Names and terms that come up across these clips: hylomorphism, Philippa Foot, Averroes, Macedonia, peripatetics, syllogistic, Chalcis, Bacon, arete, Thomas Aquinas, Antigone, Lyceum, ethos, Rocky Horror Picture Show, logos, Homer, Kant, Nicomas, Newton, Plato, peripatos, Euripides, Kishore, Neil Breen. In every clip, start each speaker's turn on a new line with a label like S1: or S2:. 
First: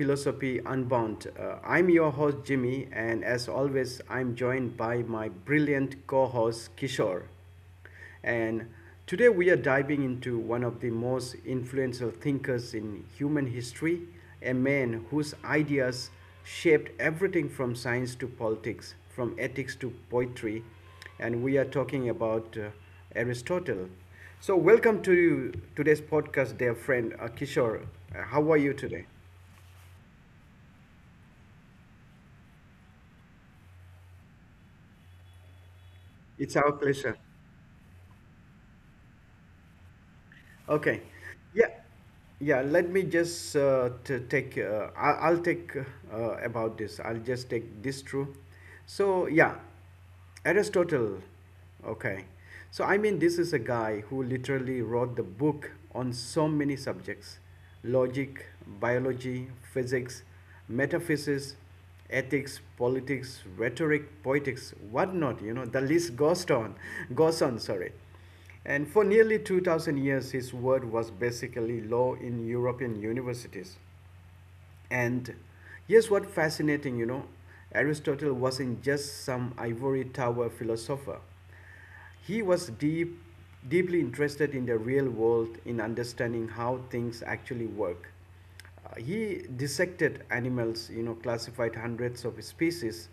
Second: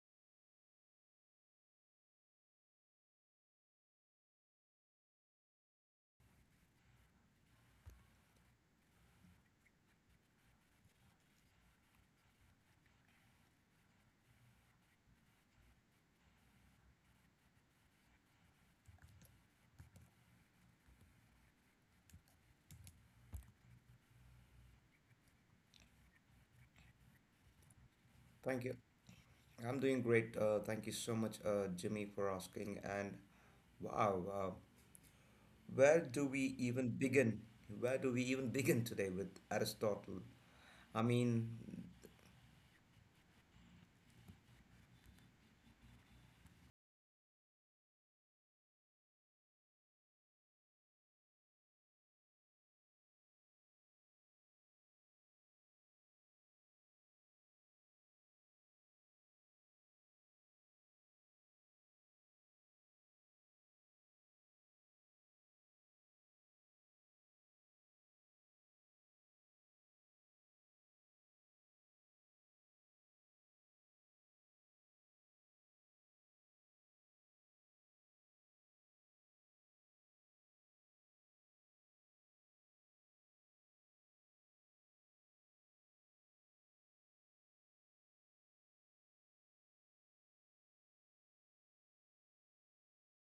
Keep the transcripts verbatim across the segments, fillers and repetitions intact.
S1: Philosophy Unbound. Uh, I'm your host, Jimmy, and as always, I'm joined by my brilliant co host, Kishore. And today, we are diving into one of the most influential thinkers in human history, a man whose ideas shaped everything from science to politics, from ethics to poetry, and we are talking about uh, Aristotle. So, welcome to you today's podcast, dear friend uh, Kishore. Uh, How are
S2: Thank
S1: you
S2: you.
S1: today?
S2: I'm doing great. Uh, thank you so much, uh, Jimmy, for asking. And wow, uh, where do we
S1: It's our
S2: even
S1: pleasure.
S2: begin? Where do we even begin today with Aristotle?
S1: Okay.
S2: I mean,
S1: Yeah. Yeah. Let me just uh, to take. Uh, i I'll take uh, about this. I'll just take this through. So yeah, Aristotle. Okay. So I mean, this is a guy who literally wrote the book on so many subjects: logic, biology, physics, metaphysics, ethics, politics, rhetoric, poetics, whatnot. You know, the list goes on, goes on. Sorry. And for nearly two thousand years, his word was basically law in European universities. And here's what fascinating, you know, Aristotle wasn't just some ivory tower philosopher. He was deep, deeply interested in the real world, in understanding how things actually work. Uh, he dissected animals, you know, classified hundreds of species,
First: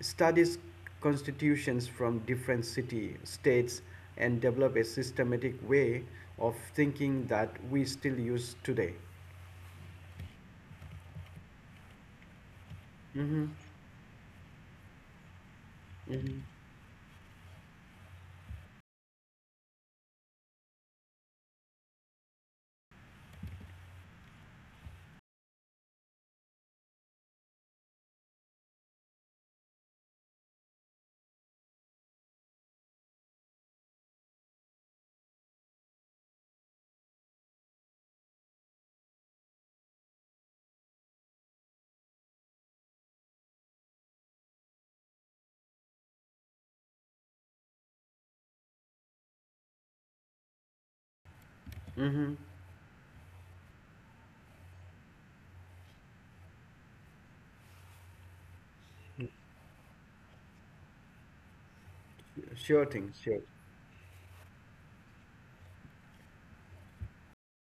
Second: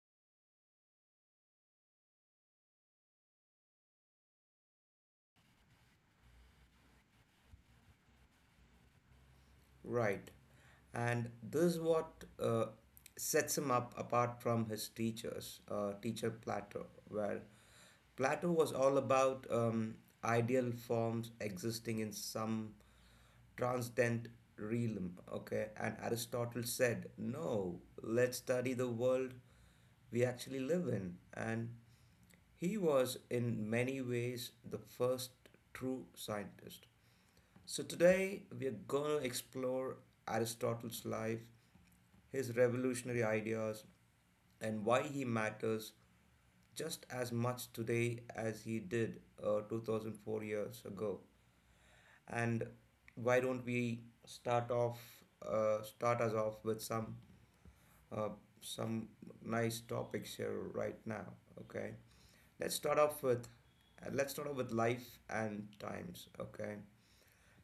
S1: studies constitutions from different city states, and developed a systematic way of thinking that we still use today.
S2: right. And this is what uh, sets him up apart from his teachers uh, teacher Plato, where Plato was all about um, ideal forms existing in some transcendent realm. Okay. And Aristotle said no, let's study the world we actually live in. And he was in many ways the first true scientist. So, today we are going to explore Aristotle's life, his revolutionary ideas, and why he matters just as much today as he did uh, two thousand four years ago.
S1: Mm-hmm.
S2: And why don't we start off, uh, start us off with some uh, some nice topics here right now. Okay, let's
S1: Sure
S2: start
S1: thing,
S2: off
S1: sure.
S2: with uh, let's start off with life and times. Okay,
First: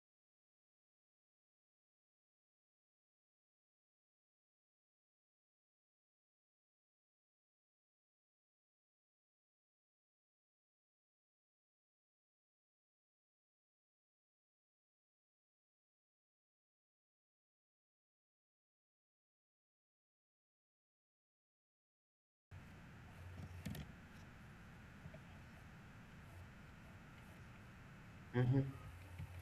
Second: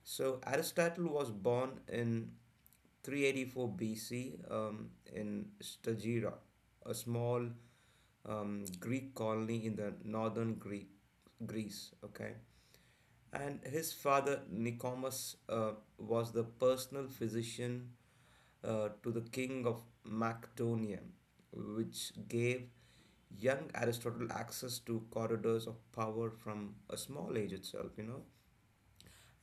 S2: so Aristotle was born in three eighty-four B C um, in Stagira, a small um, Greek colony in the northern Greek, Greece. Okay. And his father Nicomas uh, was the personal physician uh, to the king of Macedonia, which gave young Aristotle access to corridors of power from a small age itself, you know.
S1: Mhm.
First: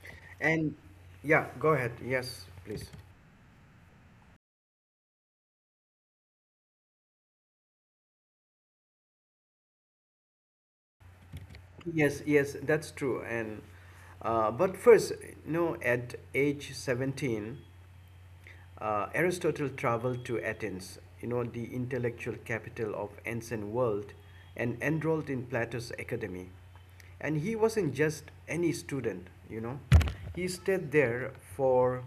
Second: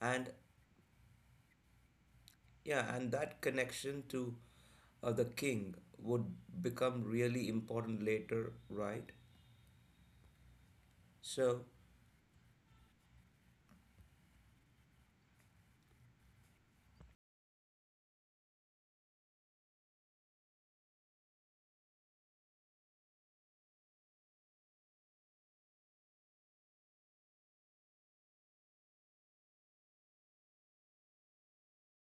S2: And,
S1: And yeah, go ahead. Yes, please.
S2: yeah, and that connection to uh, the king would become really important later, right? So,
S1: Yes, yes, that's true. And uh, but first, you know, at age seventeen. Uh, Aristotle traveled to Athens, you know, the intellectual capital of ancient world, and enrolled in Plato's academy. And he wasn't just any student, you know. He stayed there for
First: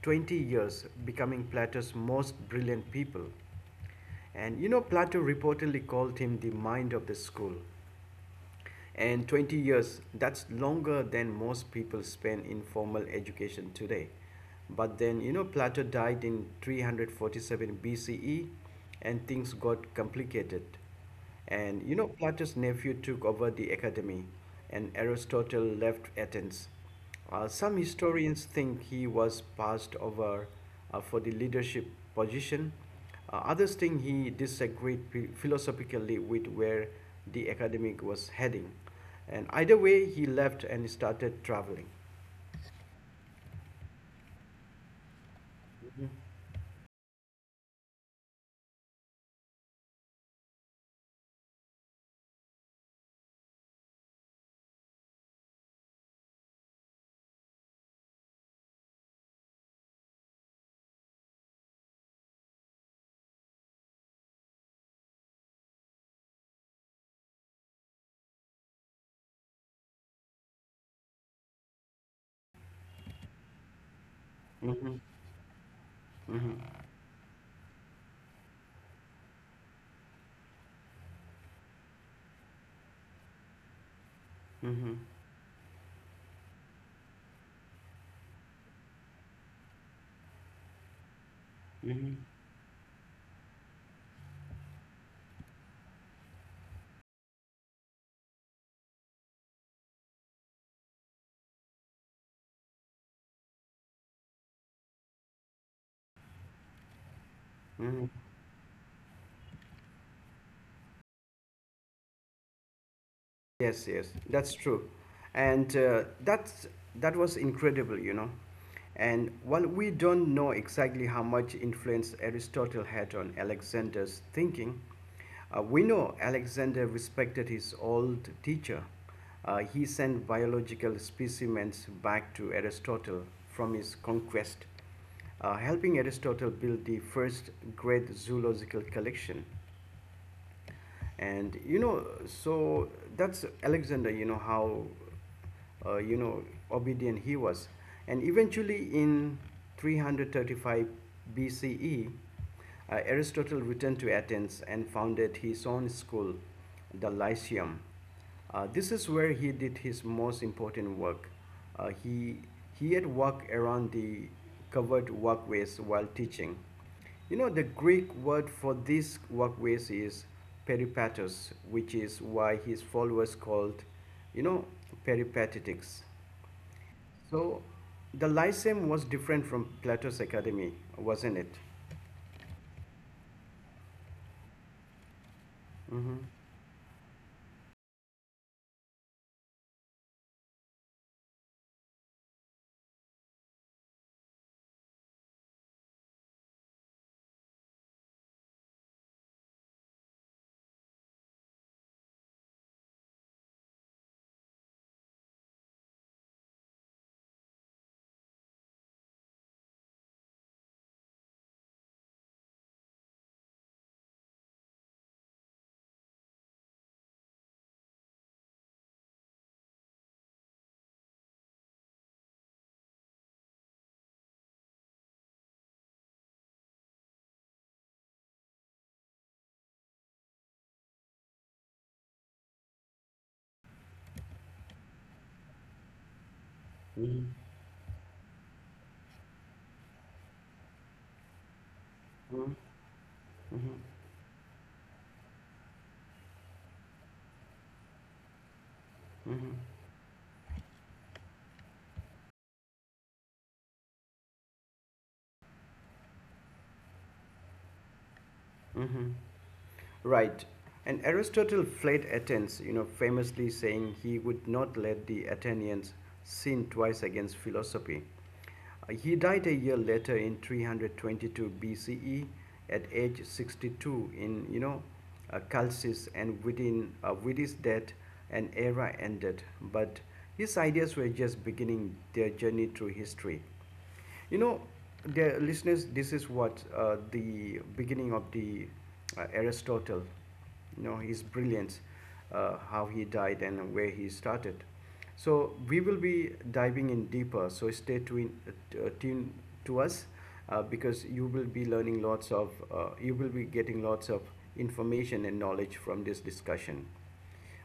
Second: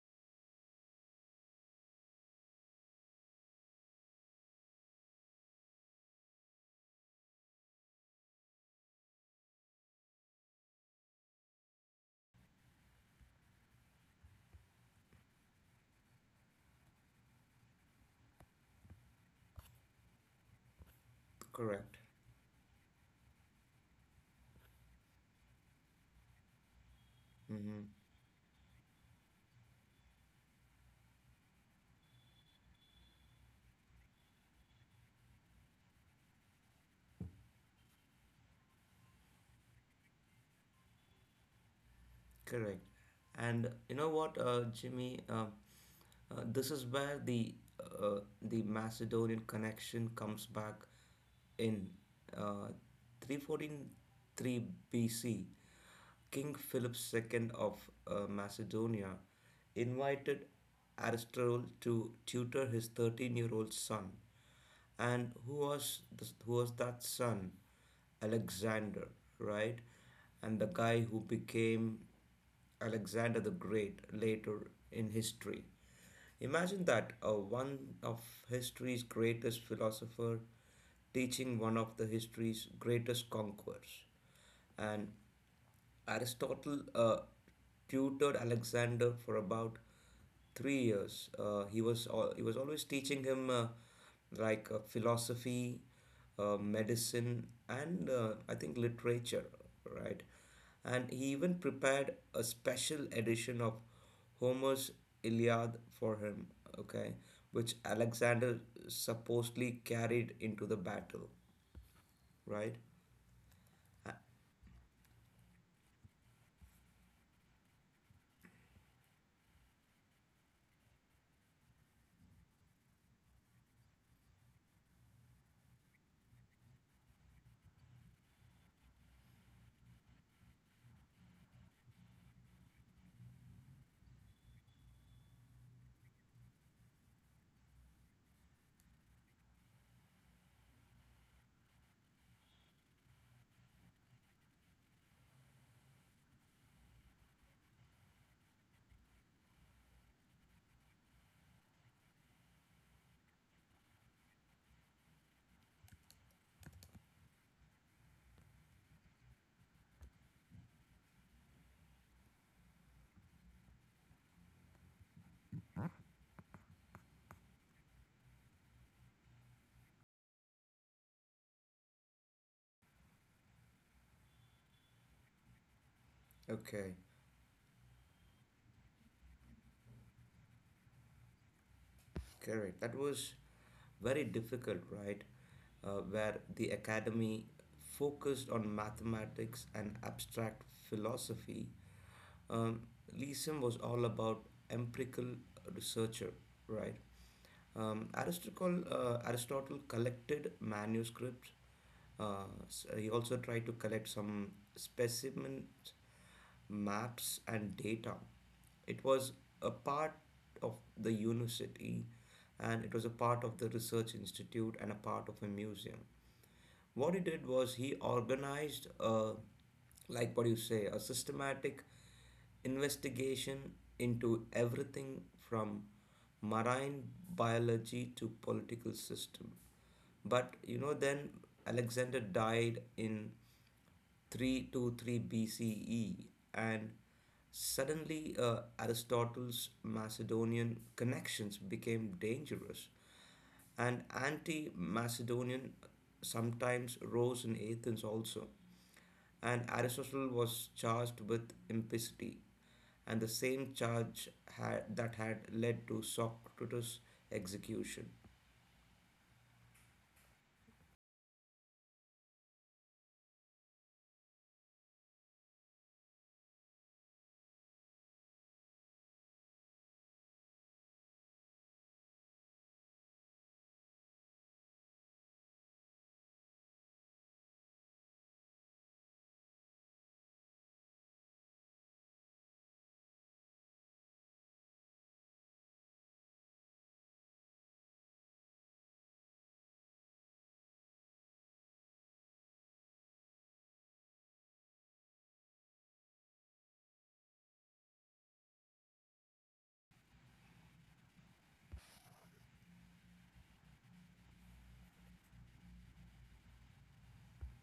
S1: twenty years, becoming Plato's most brilliant people. And you know, Plato reportedly called him the mind of the school. And twenty years, that's longer than most people spend in formal education today. But then, you know, Plato died in three hundred forty-seven B C E and things got complicated. And, you
S2: correct.
S1: know, Plato's nephew took over the academy and Aristotle left Athens. Uh, some
S2: Mm-hmm.
S1: historians think he was passed over uh, for the leadership position, uh, others thing he disagreed philosophically with where the academic was heading, and either way he left and started traveling.
S2: Correct. And you know what, uh, Jimmy? Uh, uh, this is where the uh, the Macedonian connection comes back in uh, three forty-three B C. King Philip the second of uh, Macedonia invited Aristotle to tutor his thirteen year old son. And who was the, who was that son? Alexander, right? And the guy who became Alexander the Great later
S1: Mm-hmm,
S2: in history.
S1: mm-hmm,
S2: Imagine that, uh, one of history's greatest philosopher teaching one of the history's greatest conquerors.
S1: mm-hmm,
S2: And Aristotle uh, tutored Alexander for about three years. Uh, he was
S1: mm-hmm.
S2: al- he was always teaching him uh, like uh, philosophy, uh, medicine, and uh, I think literature, right? And he even prepared a special edition of Homer's Iliad for him. Okay, which Alexander supposedly carried into the battle, right?
S1: Yes, yes,
S2: Uh,
S1: that's true, and uh, that's that was incredible, you know. And while we don't know exactly how much influence Aristotle had on Alexander's thinking, uh, we know Alexander respected his old teacher. Uh, he sent biological specimens back to Aristotle from his conquest, uh, helping Aristotle build the first great zoological collection. And you know, so that's Alexander, you know, how uh, you know obedient he was. And eventually in three hundred thirty-five bce, uh, Aristotle returned to Athens and founded his own school, the Lyceum. Uh, this is where he did his most important work. Uh, he, he had walked around the covered walkways while teaching. You know, the Greek word for these walkways is peripatos, which is why his followers called, you know, peripatetics.
S2: Okay.
S1: So the Lyceum was different from Plato's academy, wasn't it?
S2: Correct. That was very difficult, right? Uh,
S1: Mhm.
S2: where the academy focused on mathematics and abstract philosophy, Um, Leeson was all about empirical researcher, right? Um, Aristotle, uh, Aristotle collected manuscripts. Uh, s- he also tried to collect some specimens, maps, and data. It was a part of the university, and it was a part of the research institute and a part of a museum. What he did was he organized, a, like what you say, a systematic investigation into everything from marine biology to political system. But you know, then Alexander died in three twenty-three B C E, and
S1: Mhm.
S2: suddenly uh, Aristotle's Macedonian connections became dangerous, and anti Macedonian sometimes rose in Athens also. And Aristotle was charged with impicity, and the same charge had, that had led to Socrates' execution.
S1: Right. And Aristotle fled Athens, you know, famously saying he would not let the Athenians sin twice against philosophy. Uh, He died a year later in three hundred twenty-two B C E at age sixty-two in, you know, uh, Chalcis and within uh, with his death an era ended. But his ideas were just beginning their journey through history. You know, dear listeners, this is what uh, the beginning of the uh, Aristotle, you know, his brilliance, uh, how he died and where he started. So we will be diving in deeper. So stay tuned, uh, tuned to us uh, because you will be learning lots of, uh, you will be getting lots of information and knowledge from this discussion.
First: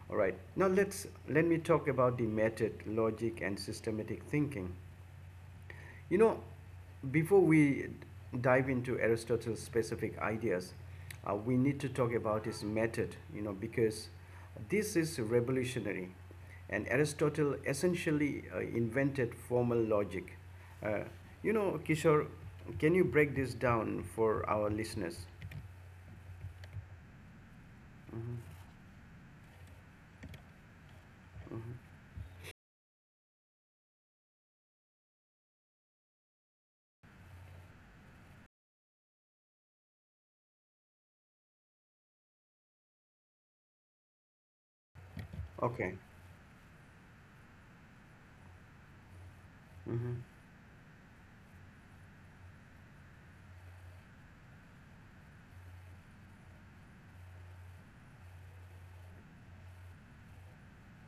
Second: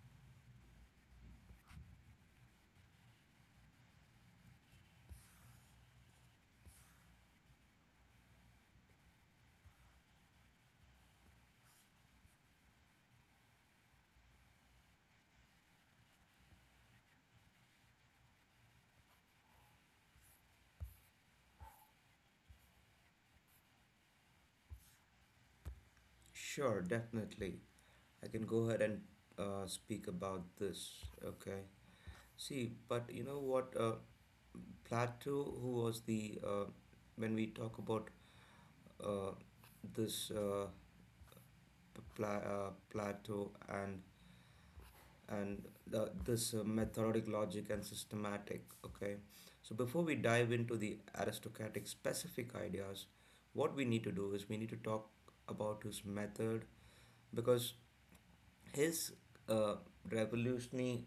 S1: All right. Now let's let me talk about the method, logic, and systematic thinking. You know, before we dive into Aristotle's specific ideas, uh, we need to talk about his method, you know, because this is revolutionary. And Aristotle essentially uh, invented formal logic. Uh, you know, Kishore, can you break this down for our listeners?
S2: Sure, definitely. I can
S1: Hmm.
S2: go ahead and uh, speak about this. Okay. See, but you know what? Uh, Plato, who was the uh, when we talk about, uh, this, uh, Pla- uh, Plato and and
S1: Okay.
S2: the, this, uh, methodic logic and systematic, okay. So before we
S1: Mm-hmm.
S2: dive into the aristocratic specific ideas, what we need to do is we need to talk about his method, because his uh, revolutionary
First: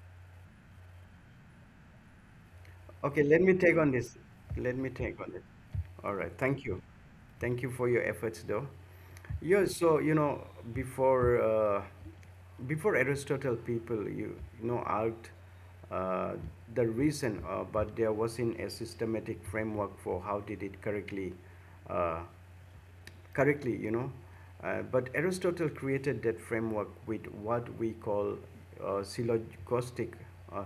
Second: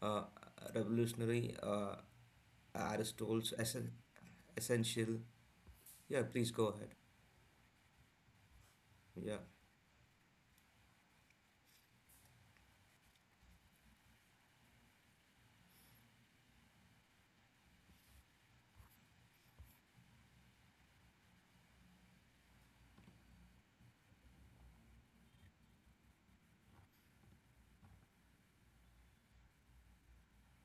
S2: uh, revolutionary uh,
S1: Okay, let
S2: Aristotle's
S1: me take on
S2: essen-
S1: this. Let me
S2: essential.
S1: take on it. All
S2: Yeah,
S1: right.
S2: please
S1: Thank
S2: go
S1: you.
S2: ahead.
S1: Thank you for your efforts, though.
S2: Yeah.
S1: Yeah. So you know, before uh, before Aristotle, people you, you know out uh, the reason, uh, but there wasn't a systematic framework for how did it correctly uh, correctly, you know. Uh, but Aristotle created that framework with what we call uh, syllogistic. Uh,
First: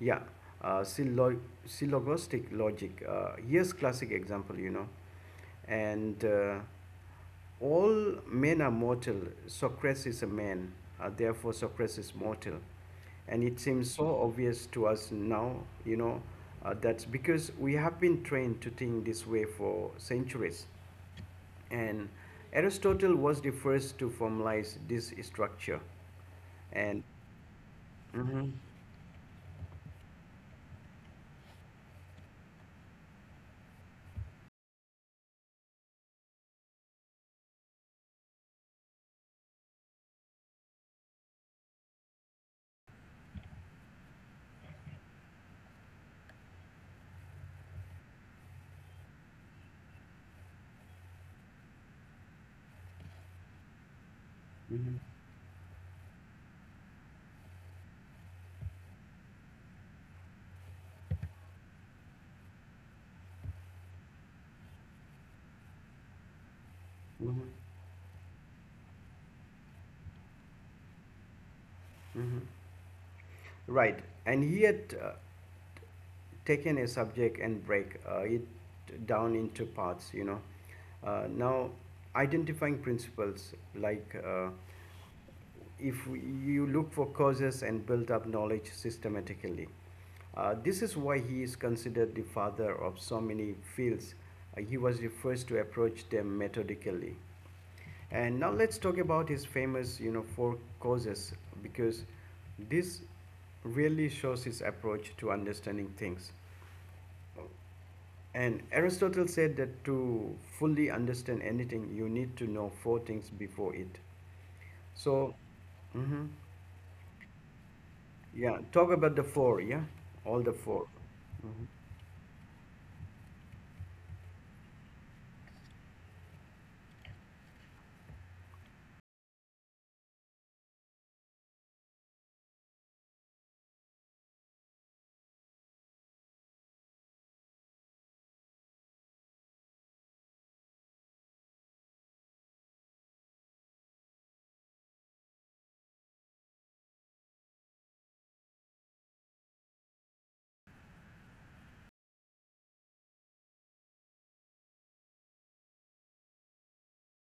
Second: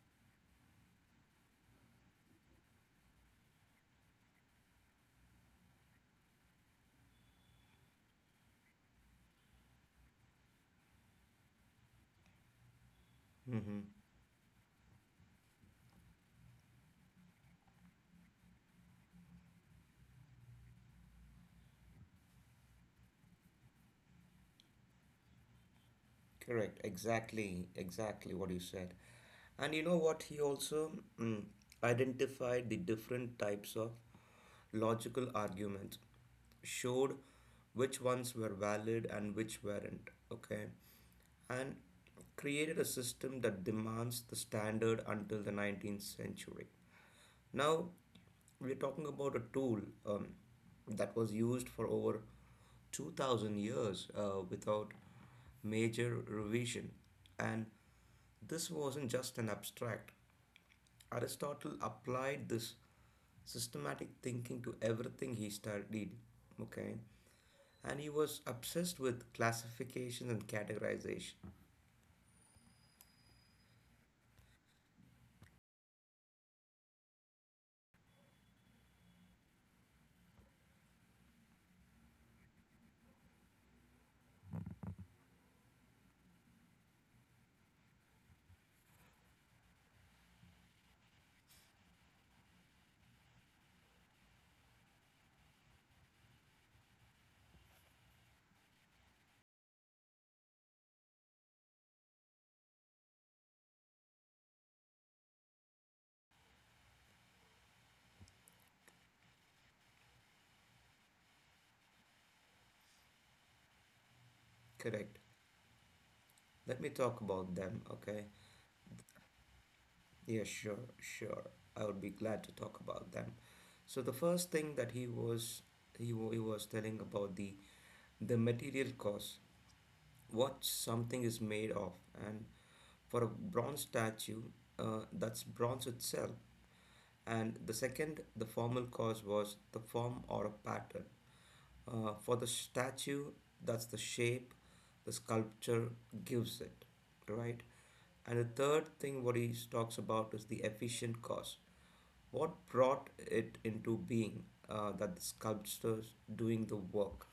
S1: yeah, uh, syllog- syllogostic logic. Uh, here's classic example, you know. And uh, all men are mortal. Socrates is a man. Uh, therefore, Socrates is mortal. And it
S2: Mm-hmm.
S1: seems so obvious to us now, you know, uh, that's because we have been trained to think this way for centuries. And Aristotle was the first to formalize this structure.
S2: Correct,
S1: And
S2: exactly, exactly what
S1: mhm,
S2: you said. And you know what? He also mm, identified the different types of logical arguments, showed which ones were valid and which weren't, okay? And created a system that demands the standard until the nineteenth century. Now, we're talking about a tool um, that was used for over two thousand years uh, without
S1: mhm,
S2: major revision. And this wasn't just an abstract. Aristotle applied this systematic thinking to everything he studied. Okay.
S1: mhm.
S2: And he was obsessed with classification and categorization.
S1: Mhm. Right. And he had uh, taken a subject and break uh, it down into parts, you know. Uh, now, identifying principles like uh, if we- you look for causes and build up knowledge systematically. Uh, this is why he is considered the father of so many fields. Uh, he was the first to approach them methodically. And now let's talk about his famous, you know, four causes because this really shows his approach to understanding things. And Aristotle said that to fully understand anything, you need to know four things before it.
S2: Correct.
S1: So, hmm,
S2: Let me talk about them. Okay.
S1: yeah, talk about the four, yeah, all
S2: Yeah,
S1: the four.
S2: sure, sure.
S1: Mm-hmm.
S2: I would be glad to talk about them. So the first thing that he was he, wa- he was telling about the the material cost, what something is made of. And for a bronze statue, uh, that's bronze itself. And the second, the formal cause, was the form or a pattern. Uh, for the statue, that's the shape the sculpture gives it, right? And the third thing what he talks about is the efficient cause. What brought it into being, uh, that the sculptors doing the work?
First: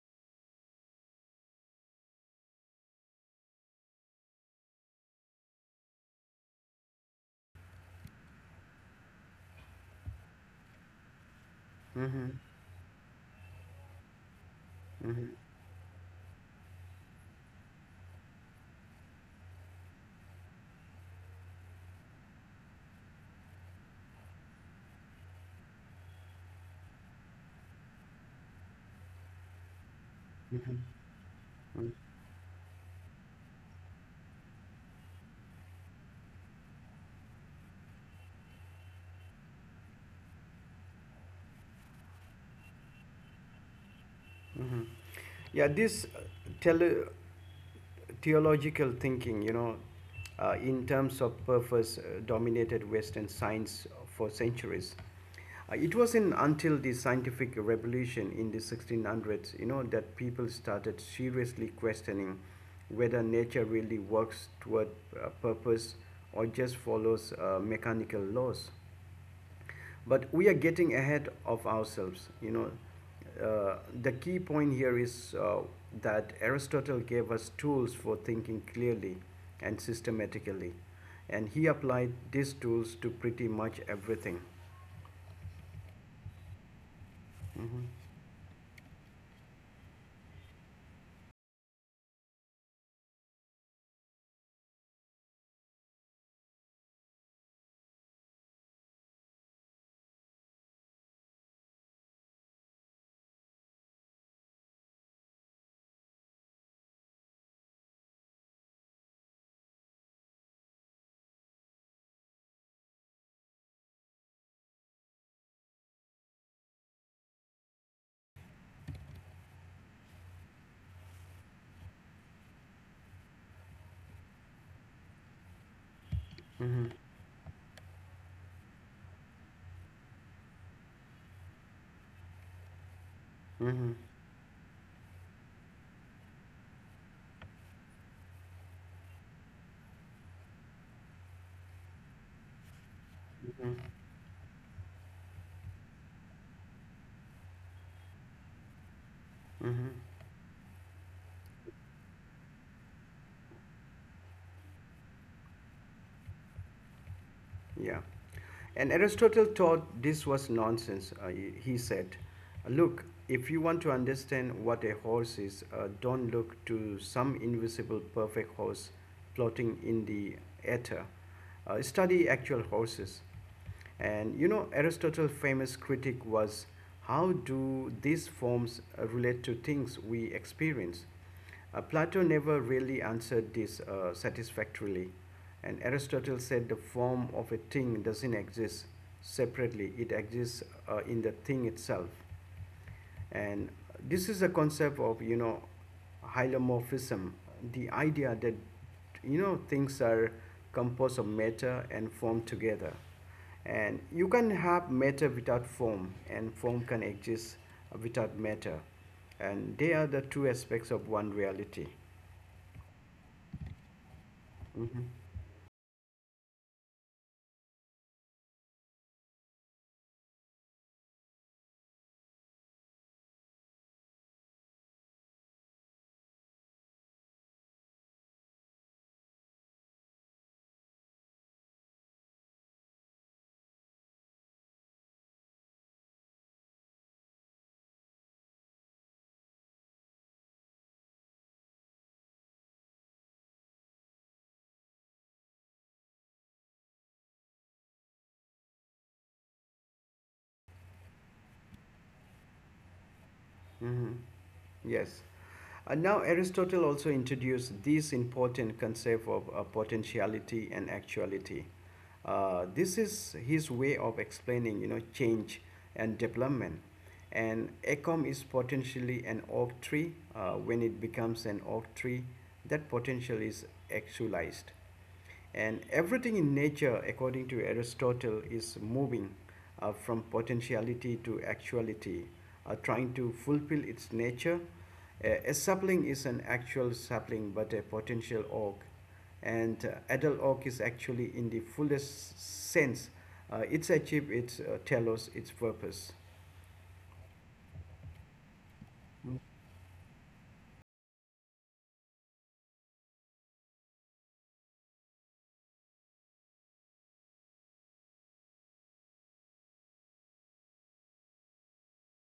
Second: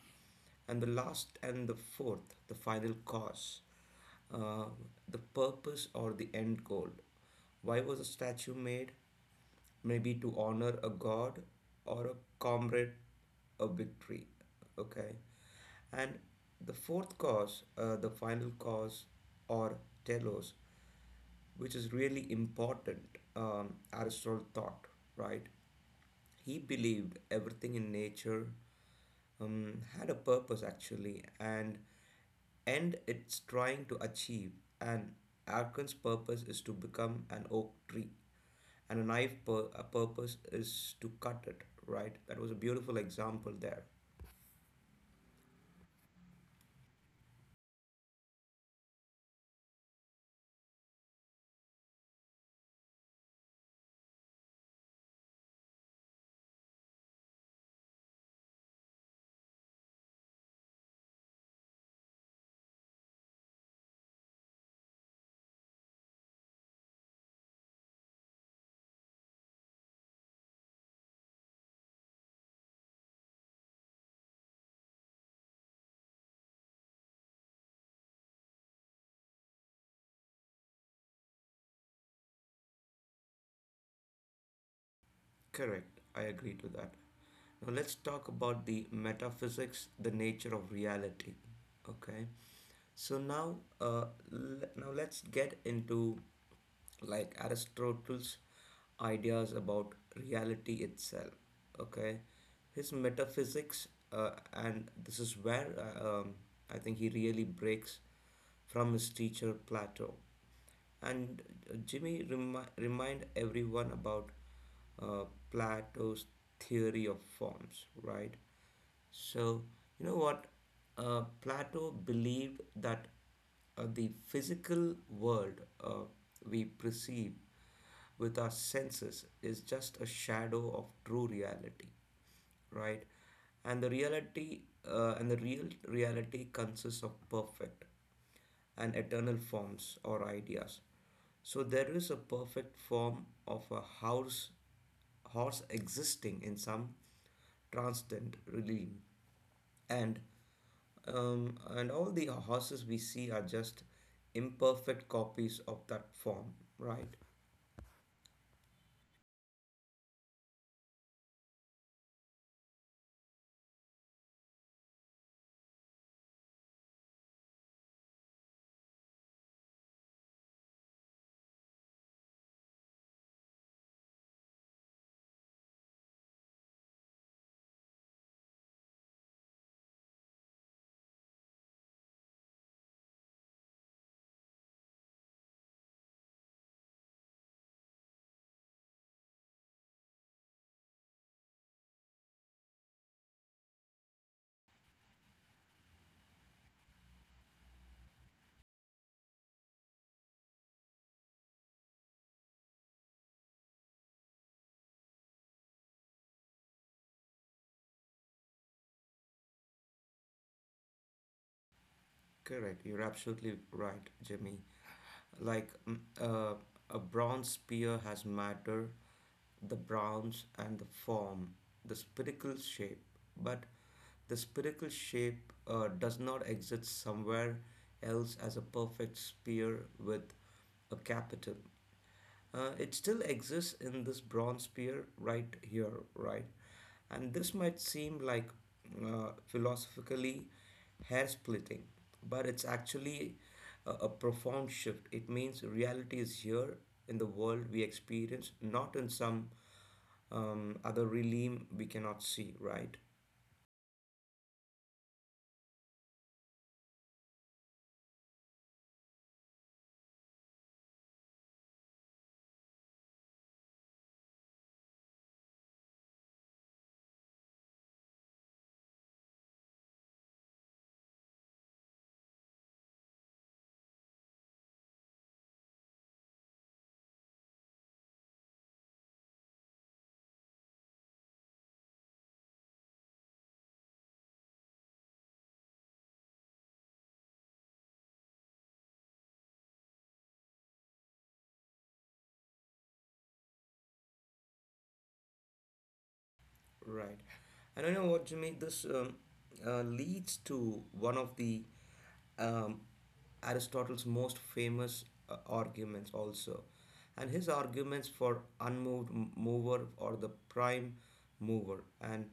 S2: And the last and the fourth, the final cause, uh, the purpose or the end goal. Why was a statue made? Maybe to honor a god or a
S1: Mm-hmm.
S2: comrade, a victory. Okay.
S1: Mm-hmm.
S2: And the fourth cause, uh, the final cause, or telos, which is really important, um, Aristotle thought, right? He believed everything in nature um, had a purpose, actually, and
S1: Mm-hmm,
S2: end it's trying to achieve. And Arkan's purpose is to become an oak tree, and a knife pur- a purpose is to cut it, right? That was a beautiful example there.
S1: mm-hmm. Yeah, this uh, tele- theological thinking, you know, uh, in terms of purpose, uh, dominated Western science for centuries. Uh, It wasn't until the scientific revolution in the sixteen hundreds, you know, that people started seriously questioning whether nature really works toward a purpose or just follows uh, mechanical laws. But we are getting ahead of ourselves, you know. Uh, the key point here is uh, that Aristotle gave us tools for thinking clearly and systematically, and he applied these tools to pretty much everything.
S2: Correct, I agree to that. Now let's talk about the metaphysics, the nature of reality. Okay, so now, uh, l- now let's get into like Aristotle's ideas about reality itself. Okay, his metaphysics, uh, and this is where uh, um, I think he really breaks from his teacher Plato. And uh, Jimmy, remi- remind everyone about uh, Plato's theory of forms, right? So, you know what? Uh, Plato believed that uh, the physical world uh, we
S1: Hmm.
S2: perceive with our senses is just a shadow of true reality, right? And the
S1: Hmm.
S2: reality uh, and the real reality consists of perfect, and eternal forms or ideas. So there is a perfect form of
S1: Hmm.
S2: a horse, horse existing in some transcendent realm,
S1: Hmm.
S2: and um, and all the horses we see are just imperfect copies of that form, right?
S1: Yeah. And Aristotle thought this was nonsense. Uh, he he said, look, if you want to understand what a horse is, uh, don't look to some invisible perfect horse floating in the ether. Uh, study actual horses. And you know, Aristotle's famous critique was how do these forms uh, relate to things we experience? Uh, Plato never really answered this uh, satisfactorily, and Aristotle said the form of a thing doesn't exist separately, it exists uh, in the thing itself. And this is a concept of, you know, hylomorphism, the idea that, you know, things are composed of matter and form together. And you can have matter without form, and form can exist without matter. And they are the two aspects of one reality.
S2: Correct. You're absolutely right, Jimmy.
S1: Mhm.
S2: Like, mm, uh, a bronze spear has matter, the browns, and the form, the spherical shape. But the spherical shape uh, does not exist somewhere else as a perfect sphere with a capital. Uh, it still exists in this bronze sphere right here, right? And this might seem like uh, philosophically hair splitting, but it's actually a, a profound shift. It means reality is here in the world we experience, not in some um, other realm we cannot see, right
S1: Hmm. Yes. And now Aristotle also introduced this important concept of uh, potentiality and actuality. Uh, this is his way of explaining, you know, change and development. And ACOM is potentially an oak tree. Uh, when it becomes an oak tree, that potential is actualized. And everything in nature, according to Aristotle, is moving uh, from potentiality to actuality, uh, trying to fulfill its nature. A, a sapling is an actual sapling, but a potential oak. And uh, adult oak is actually, in the fullest sense, uh, it's achieved its uh, telos, its purpose.
S2: right And you know what, Jimmy? This um, uh, leads to one of the um, Aristotle's most famous uh, arguments also. And his arguments for unmoved m- mover, or the prime mover. And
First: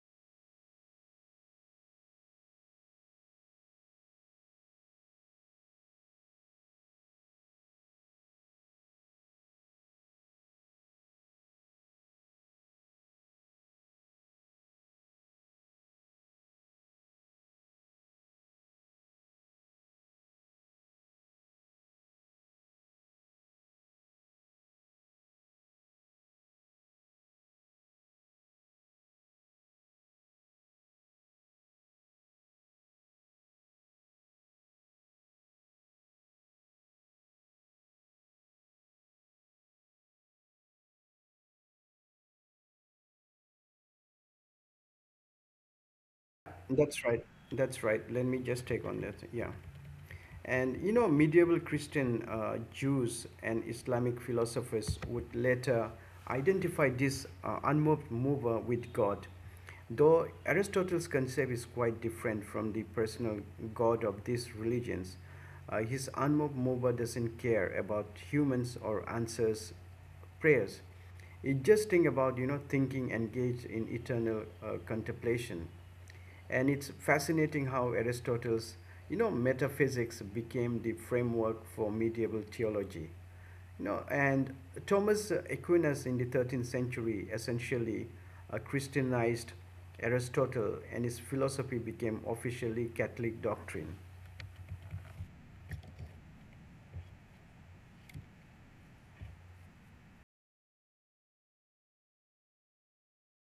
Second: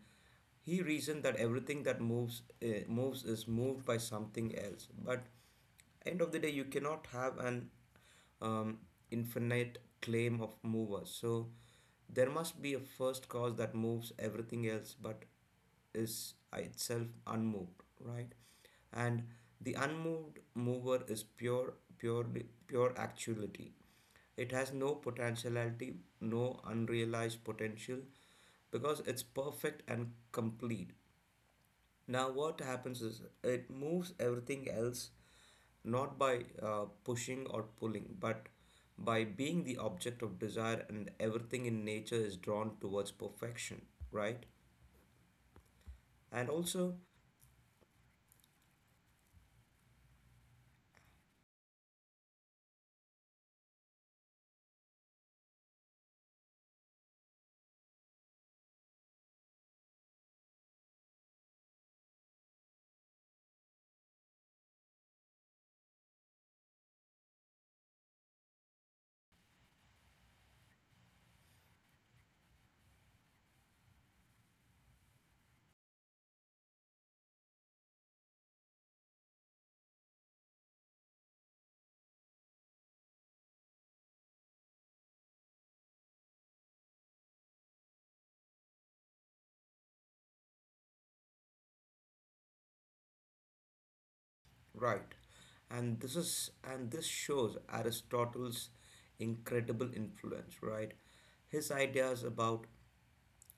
S2: he reasoned that everything that moves uh, moves is moved by something else, but end of the day, you cannot have an um, infinite claim of movers. So there must be a first cause that moves everything else, but is itself unmoved, right? And the unmoved mover is pure, purely, pure actuality. It has no potentiality, no unrealized potential, because it's perfect and complete. Now, what happens is it moves everything else not by uh, pushing or pulling, but by being the object of desire, and everything in nature is drawn towards perfection, right? And also,
S1: That's right. That's right. Let me just take on that. Yeah. And you know, medieval Christian uh, Jews and Islamic philosophers would later identify this uh, unmoved mover with God. Though Aristotle's concept is quite different from the personal God of these religions, uh, his unmoved mover doesn't care about humans or answers prayers. It just think about you know thinking engaged in eternal uh, contemplation. And it's fascinating how Aristotle's, you know, metaphysics became the framework for medieval theology. You know, and Thomas Aquinas in the thirteenth century essentially uh, Christianized Aristotle, and his philosophy became officially Catholic doctrine.
S2: right. And this is and this shows Aristotle's incredible influence, right? His ideas about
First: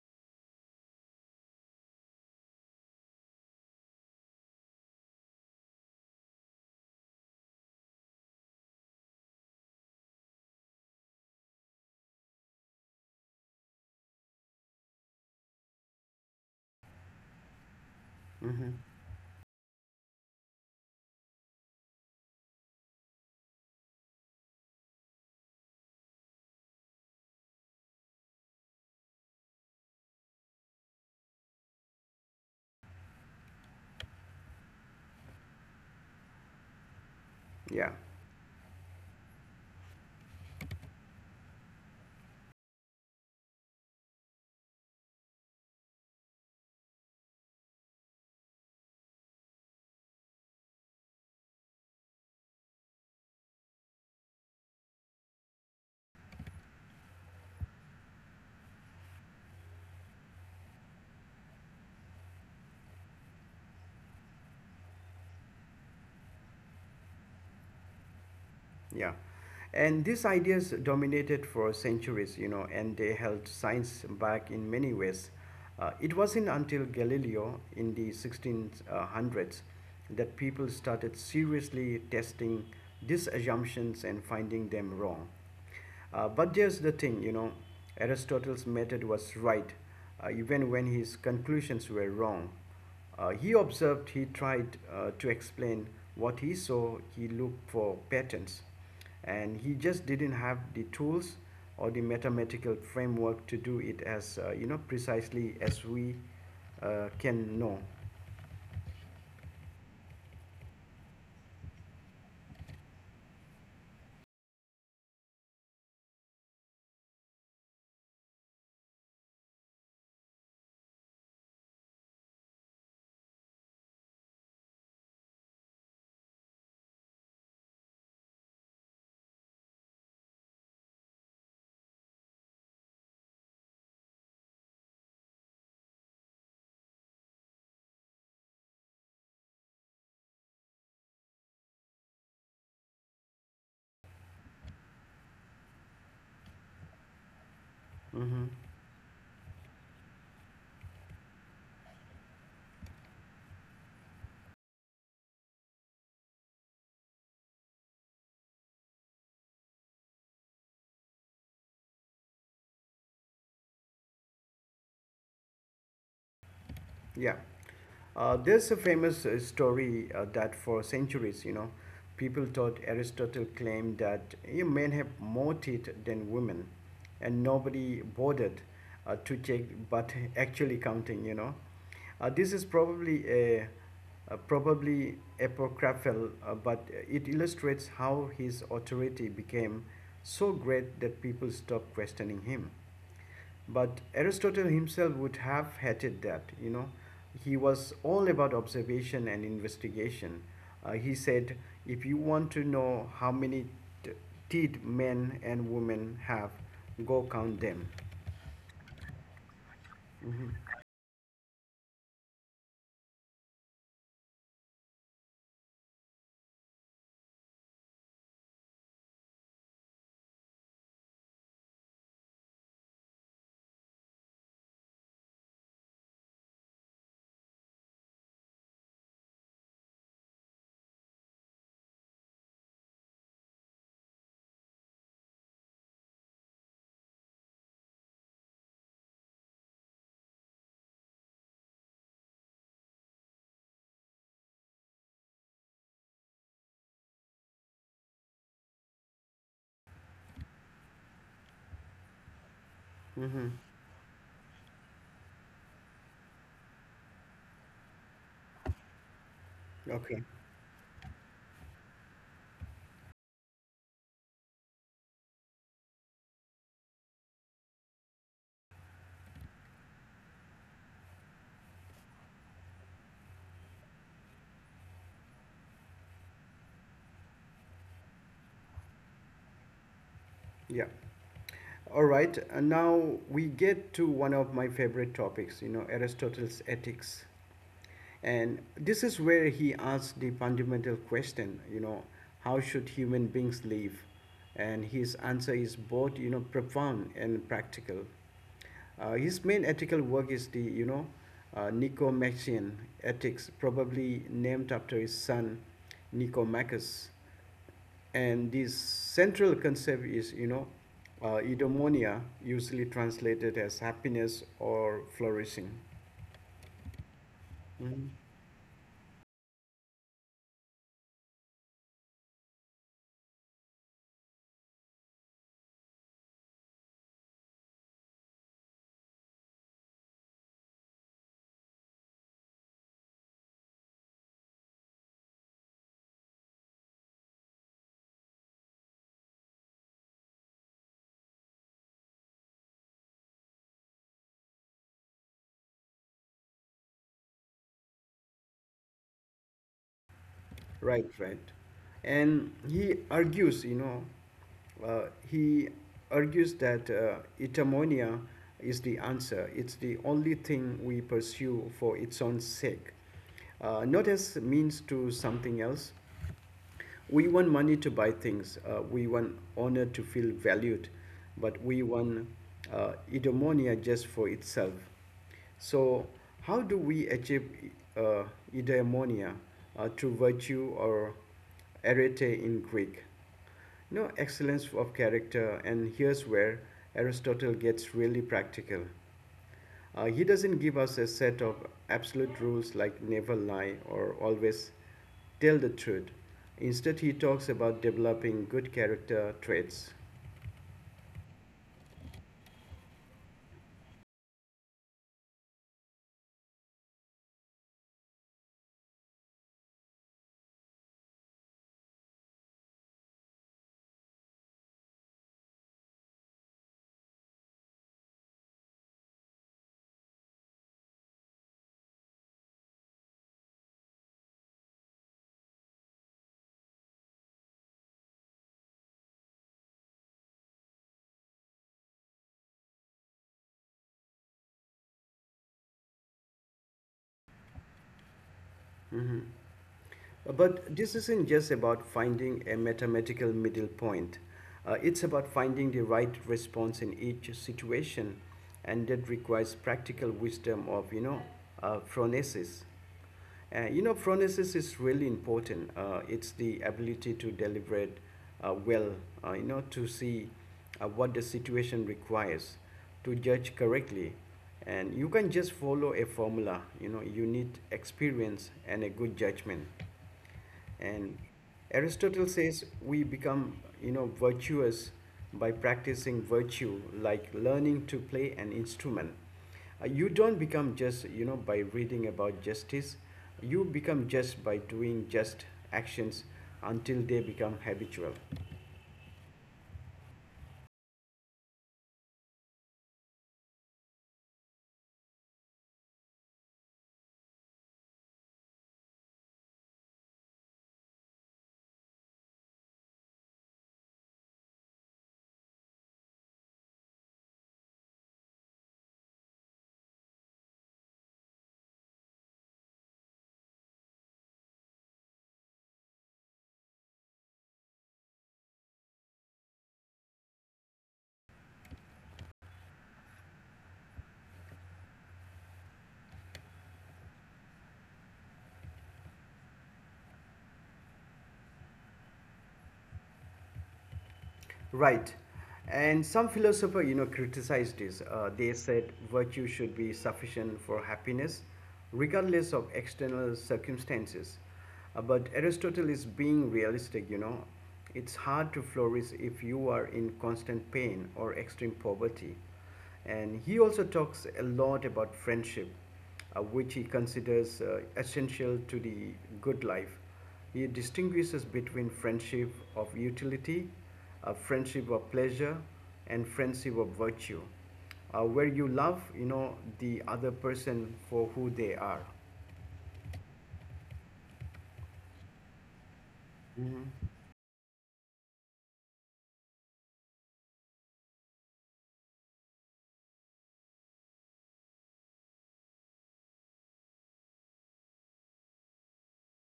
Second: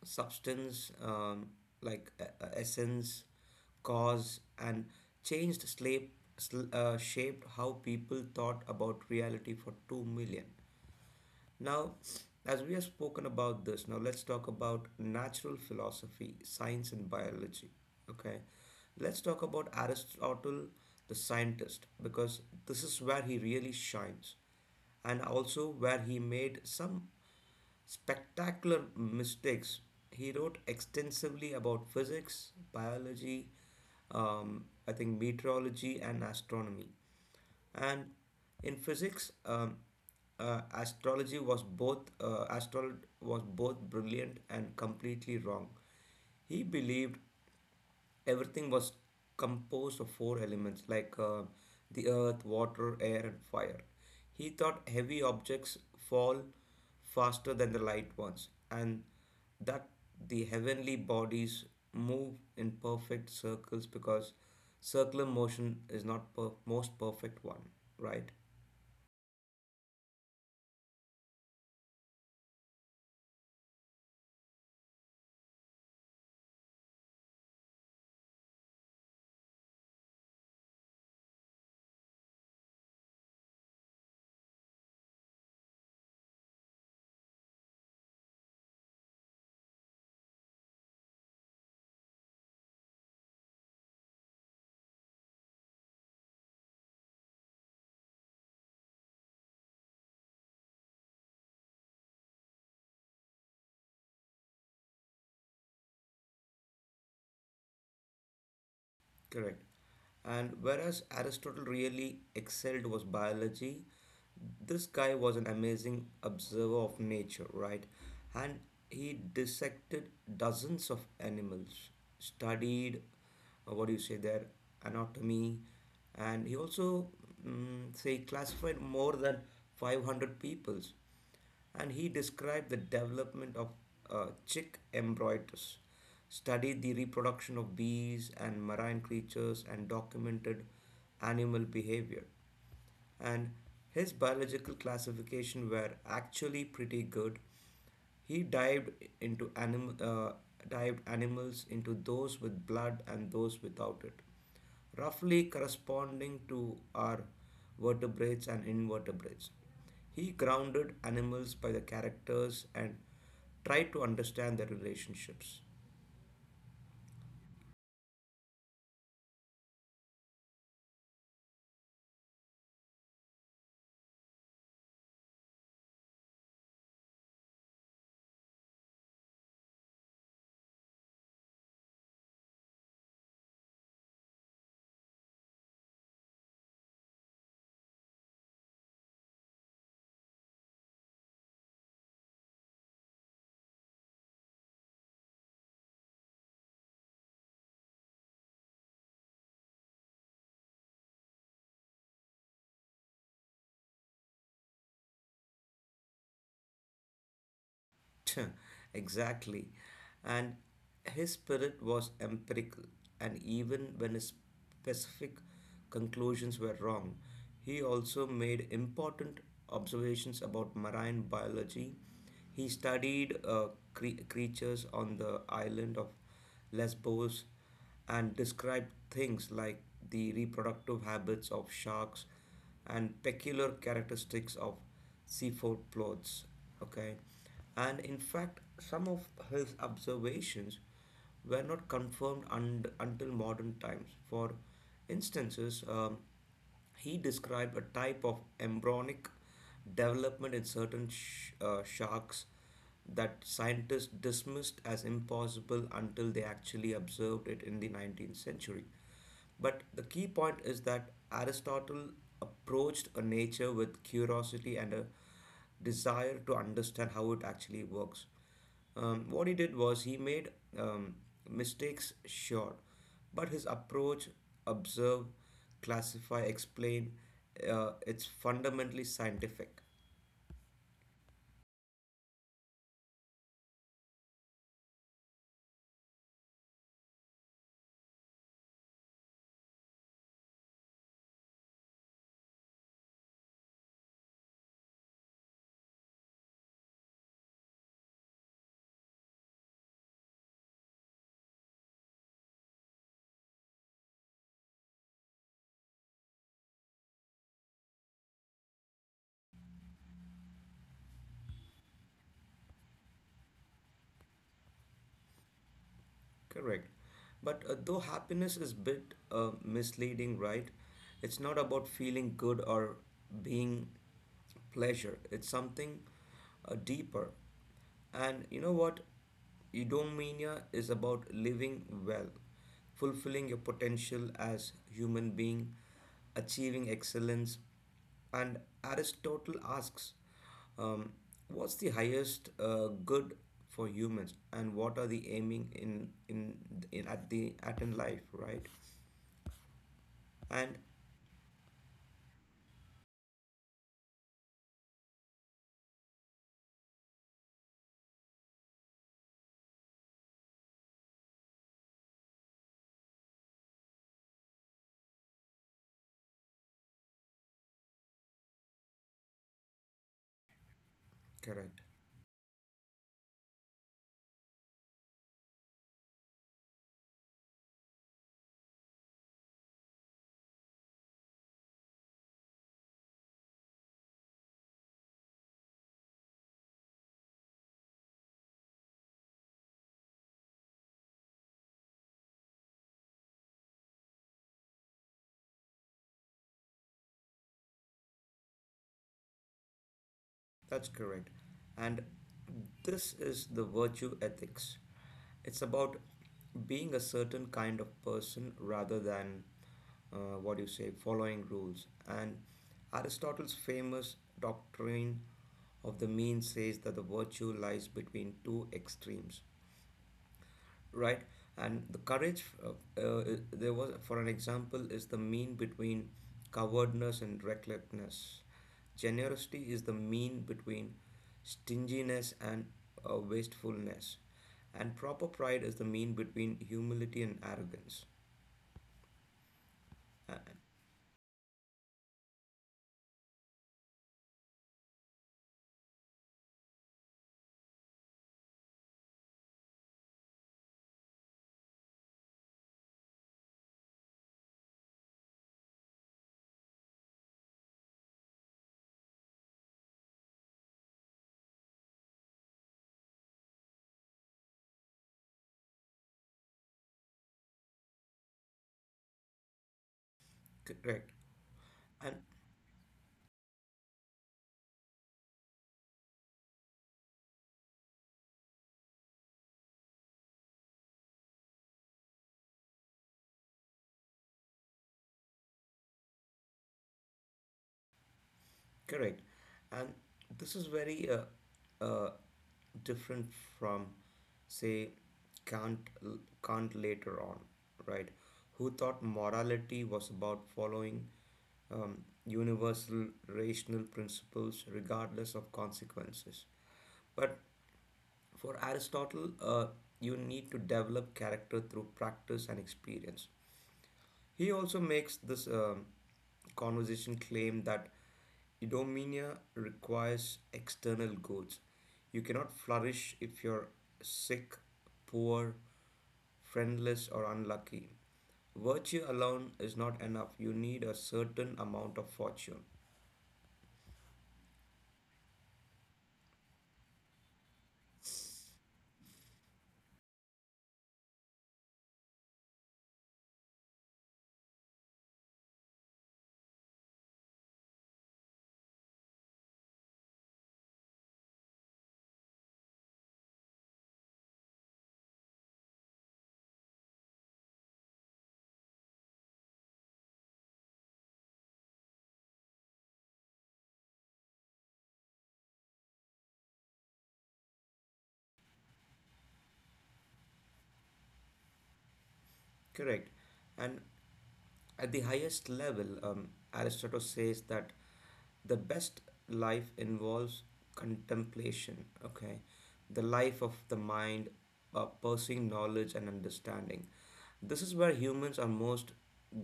S2: substance, um, like uh, uh, essence, cause, and changed slave, sl- uh, shaped how people thought about reality for 2 million. Now, as we have spoken about this, now let's talk about natural philosophy, science, and biology. Okay,
S1: Hmm.
S2: let's talk about Aristotle, the scientist, because this is where he really shines, and also where he made some spectacular mistakes. He wrote extensively about physics, biology, um, I think meteorology, and astronomy.
S1: Yeah,
S2: And in physics, um, uh, astrology was both uh, astrol was both brilliant and completely wrong. He believed everything was composed of four elements, like uh, the earth, water, air, and fire. He thought heavy objects fall faster than the light ones, and that the heavenly bodies move in perfect circles, because circular motion is not per- most perfect one, right?
S1: yeah. And these ideas dominated for centuries, you know, and they held science back in many ways. Uh, it wasn't until Galileo in the sixteen hundreds that people started seriously testing these assumptions and finding them wrong. Uh, but there's the thing, you know, Aristotle's method was right, uh, even when his conclusions were wrong. Uh, he observed, he tried uh, to explain what he saw, he looked for patterns and he just didn't have the tools or the mathematical framework to do it as uh, you know precisely as we uh, can know.
S2: Correct. And whereas Aristotle really excelled was biology, this guy was an amazing observer of nature, right? And he dissected dozens of animals, studied, uh, what do you say, their anatomy, and he also mm, say classified more than five hundred peoples. And he described the development of uh, chick embryos, studied the reproduction of bees and marine creatures, and documented animal behavior. And his biological classification were actually pretty good. He
S1: Hmm.
S2: dived into animal, uh, dived animals into those with blood and those without it, roughly corresponding to our vertebrates and invertebrates. He grounded animals by the characters and tried to understand their relationships.
S1: Yeah. Uh, there's a famous uh, story uh, that for centuries, you know, people thought Aristotle claimed that you men have more teeth than women, and nobody bothered uh, to check, but actually counting, you know. Uh, this is probably a, uh, probably apocryphal, uh, but it illustrates how his authority became so great that people stopped questioning him. But Aristotle himself would have hated that, you know. He was all about observation and investigation. Uh, he said, if you want to know how many teeth men and women have, go count them.
S2: Exactly. And his spirit was empirical, and even when his specific conclusions were wrong, he also made important observations about marine biology. He studied uh, cre- creatures on the island of Lesbos and described things like the reproductive habits of sharks and peculiar characteristics of seafood plots. Okay, and in fact, some of his observations were not confirmed un- until modern times. For instances, um, he described a type of embryonic development in certain sh- uh, sharks that
S1: Mm-hmm.
S2: scientists dismissed as impossible until they actually observed it in the nineteenth century. But the key
S1: Okay,
S2: point is that Aristotle approached a nature with curiosity and a desire to understand how it actually works. Um, what he did was he made um, mistakes sure, but his approach observe, classify, explain uh, it's fundamentally scientific.
S1: yeah. All right, and now we get to one of my favorite topics, you know, Aristotle's ethics. And this is where he asks the fundamental question, you know, how should human beings live? And his answer is both, you know, profound and practical. Uh, his main ethical work is the, you know, uh, Nicomachean Ethics, probably named after his son Nicomachus. And this central concept is, you know, uh, eudaimonia, usually translated as happiness or flourishing.
S2: Correct. But uh, though
S1: Mm-hmm.
S2: happiness is a bit uh, misleading, right? It's not about feeling good or being pleasure. It's something uh, deeper. And you know what? Eudaimonia is about living well, fulfilling your potential as human being, achieving excellence. And Aristotle asks, um, what's the highest uh, good for humans, and what are the aiming in in, in at the at in life, right? And
S1: Right, right. And he argues, you know, uh, he argues that uh, eudaimonia is the answer. It's the only thing we pursue for its own sake, uh, not as means to something else. We want money to buy things. Uh, we want honor to feel valued, but
S2: correct.
S1: we want uh, eudaimonia just for itself. So, how do we achieve uh, eudaimonia, uh, through virtue or arete in Greek? No excellence of character, and here's where Aristotle gets really practical. Uh, he doesn't give us a set of absolute rules like never lie or always tell the truth. Instead, he talks about developing good character traits.
S2: That's correct. And this is the virtue ethics. It's about being a certain kind of person rather than uh, what do you say, following rules. And Aristotle's famous doctrine of the mean says that the virtue lies between two extremes, right? And the courage uh, uh, there was for an example is the mean between cowardness and recklessness. Generosity is the mean between stinginess and uh, wastefulness. And proper pride is the mean between humility and arrogance. uh,
S1: But this isn't just about finding a mathematical middle point. Uh, it's about finding the right response in each situation, and that requires practical wisdom of you know uh, phronesis. Uh, you know, phronesis is really important. Uh, it's the ability to deliberate uh, well, uh, you know, to see uh, what the situation requires, to judge correctly. And you can not just follow a formula. You know, you need experience and a good judgment.
S2: correct
S1: And
S2: and
S1: Aristotle says we become, you know, virtuous by practicing virtue, like learning to play an instrument. Uh, you don't become just, you know, by reading about justice. You become just by doing just actions until they become habitual.
S2: correct. And this is very uh, uh, different from say Kant Kant later on, right? Who thought morality was about following um, universal rational principles regardless of consequences. But for Aristotle, uh, you need to develop character through practice and experience. He also makes this um, conversation claim that Eudaimonia requires external goods. You cannot flourish if you're sick, poor, friendless, or unlucky. Virtue alone is not enough. You need a certain amount of fortune.
S1: Right. And some philosopher, you know, criticized this. Uh, they said virtue should be sufficient for happiness, regardless of external circumstances. Uh, but Aristotle is being realistic, you know. It's hard to flourish if you are in constant pain or extreme poverty. And he also talks a lot about friendship, uh, which he considers uh, essential to the good life. He distinguishes between friendship of utility, uh, friendship of pleasure, and friendship of virtue, uh, where you love, you know, the other person for who they are.
S2: Correct. And at the highest level, um, Aristotle says that the best life involves contemplation, okay? The life of the mind, uh, pursuing knowledge and understanding. This is where humans are most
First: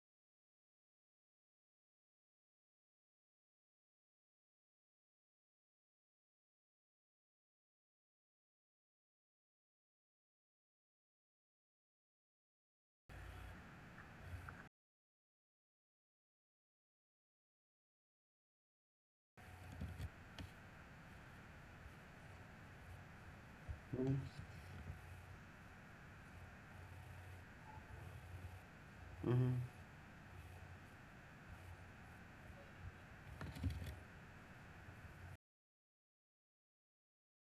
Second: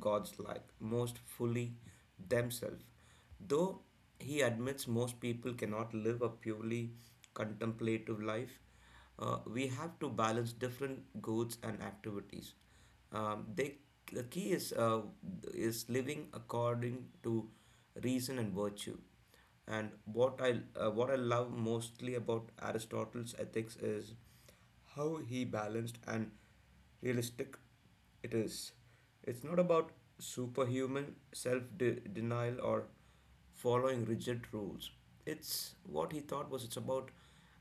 S2: God's like, most fully themselves. Though he admits most people cannot live a purely contemplative life, uh, we have to balance different goals and activities. Um, they, the key is uh, is living according to reason and virtue. And what I uh, what I love mostly about Aristotle's ethics is
S1: Mm-hmm.
S2: how he balanced and realistic it is. It's not
S1: Hmm.
S2: about superhuman self de- denial or following rigid rules. It's what he thought was it's about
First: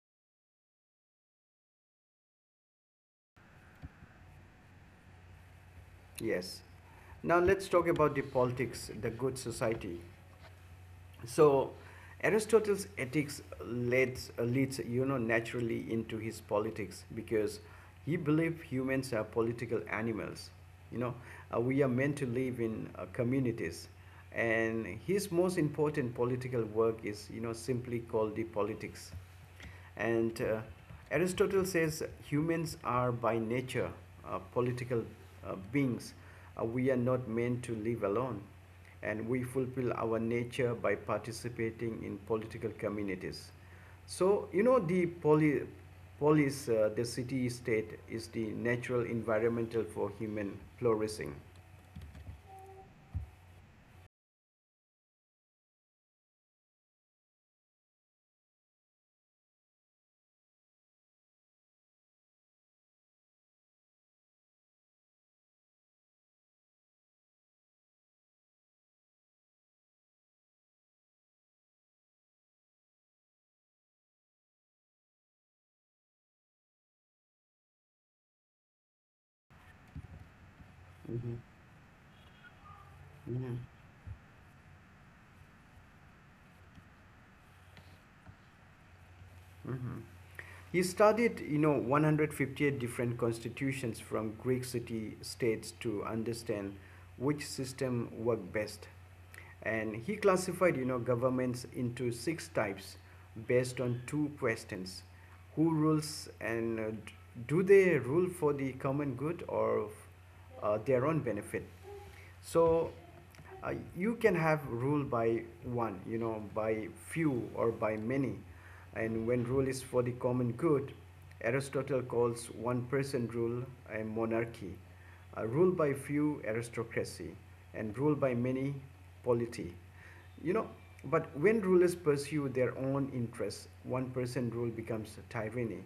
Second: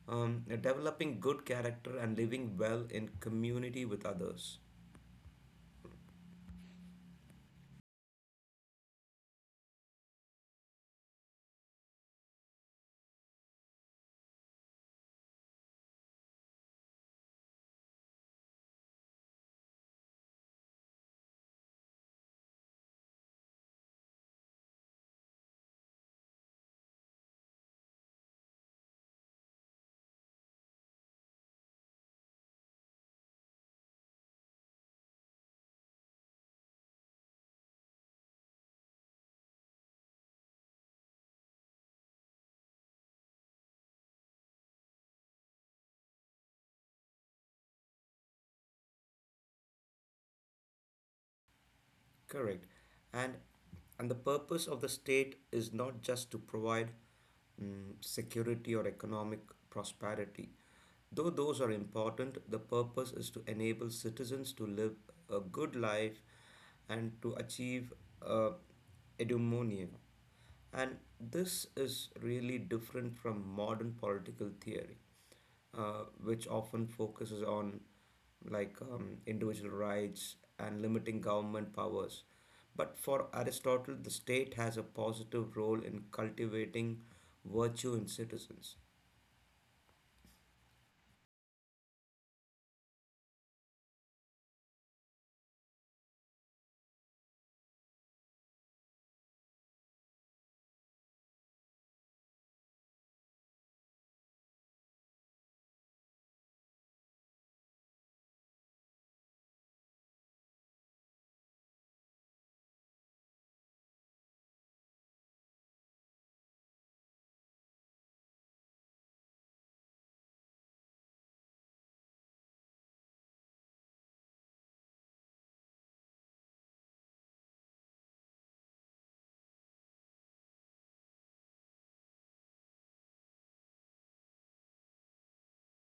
S2: um, developing good character and living well in community with others.
S1: Yes. Now let's talk about the politics, the good society. So Aristotle's ethics leads, leads you know naturally into his politics because he believed humans are political animals. You know, uh, we are meant to live in uh, communities, and his most important political work is you know simply called the politics. And uh, Aristotle says humans are by nature uh, political uh, beings. Uh, we are not meant to live alone, and we fulfill our nature by participating in political communities. So, you know, the poly, polis, uh, the city state, is the natural environmental for human flourishing.
S2: Correct. And and the purpose of the state is not just to provide mm, security or economic prosperity. Though those are important, the purpose is to enable citizens to live a good life and to achieve uh, eudaimonia. And this is really different from modern political theory, uh, which often focuses on like um, individual rights and limiting
S1: Mm-hmm.
S2: government powers. But for
S1: Yeah.
S2: Aristotle, the state has a positive role in cultivating virtue in citizens.
S1: Mhm. He studied, you know, one hundred fifty-eight different constitutions from Greek city states to understand which system worked best. And he classified, you know, governments into six types based on two questions: who rules, and uh, do they rule for the common good or uh, their own benefit? So uh, you can have rule by one, you know by few, or by many. And when rule is for the common good, Aristotle calls one person rule a monarchy, uh, rule by few aristocracy, and rule by many polity you know but when rulers pursue their own interests, one person rule becomes tyranny,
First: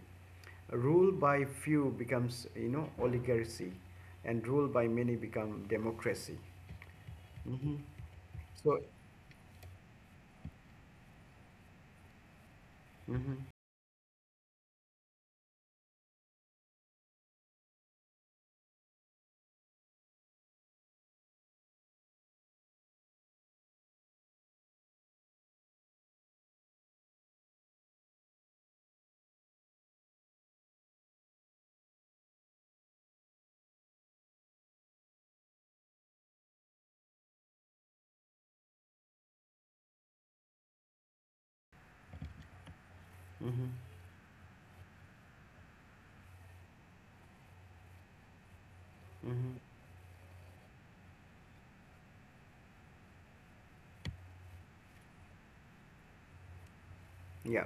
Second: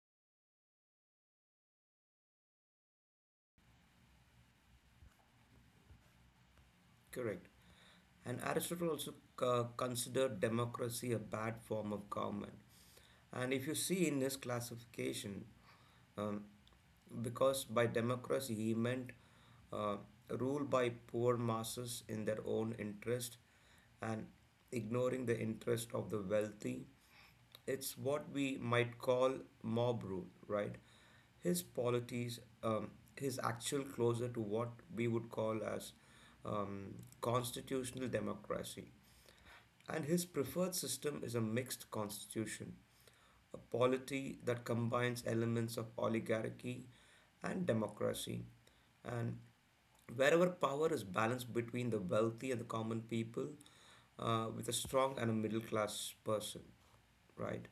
S1: rule by few becomes you know oligarchy, and rule by many become democracy.
S2: Correct.
S1: Hmm.
S2: And
S1: So,
S2: Aristotle also uh, considered democracy a bad form of government.
S1: hmm,
S2: And if you see in his classification, um, because by democracy he meant uh, rule by poor masses in their own interest and ignoring the interest of the wealthy. It's what we might call mob rule, right? His polities um, his actual closer to what we would call as um, constitutional democracy. And his preferred system is a mixed constitution, a
S1: hmm,
S2: polity that combines elements of oligarchy and democracy. And wherever power is balanced between the wealthy and the common people, uh, with a strong and a middle class person, right?
S1: yeah.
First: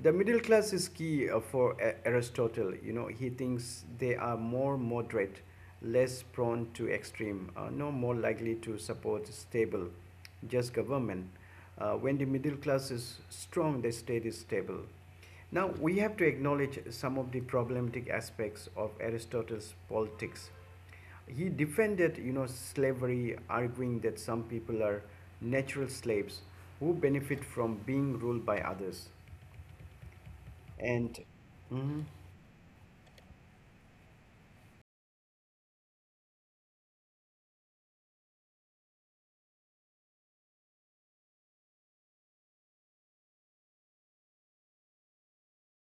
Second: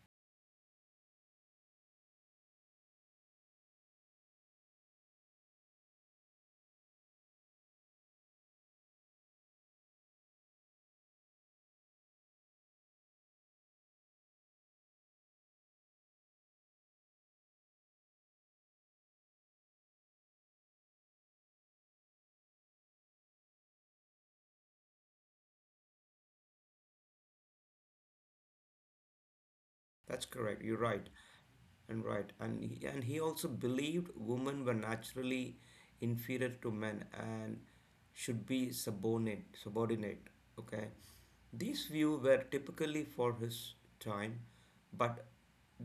S1: The middle class is key uh, for A- Aristotle. You know, he thinks they are more moderate, less prone to extreme, uh, no more likely to support stable, just government. Uh, when the middle class is strong, the state is stable. Now, we have to acknowledge some of the problematic aspects of Aristotle's politics. He defended, you know, slavery, arguing that some people are natural slaves who benefit from being ruled by others.
S2: That's correct. You're right
S1: And mm-hmm,
S2: and right. And he, and he also believed women were naturally inferior to men and should be subordinate. Subordinate. Okay. These views were typically for his time, but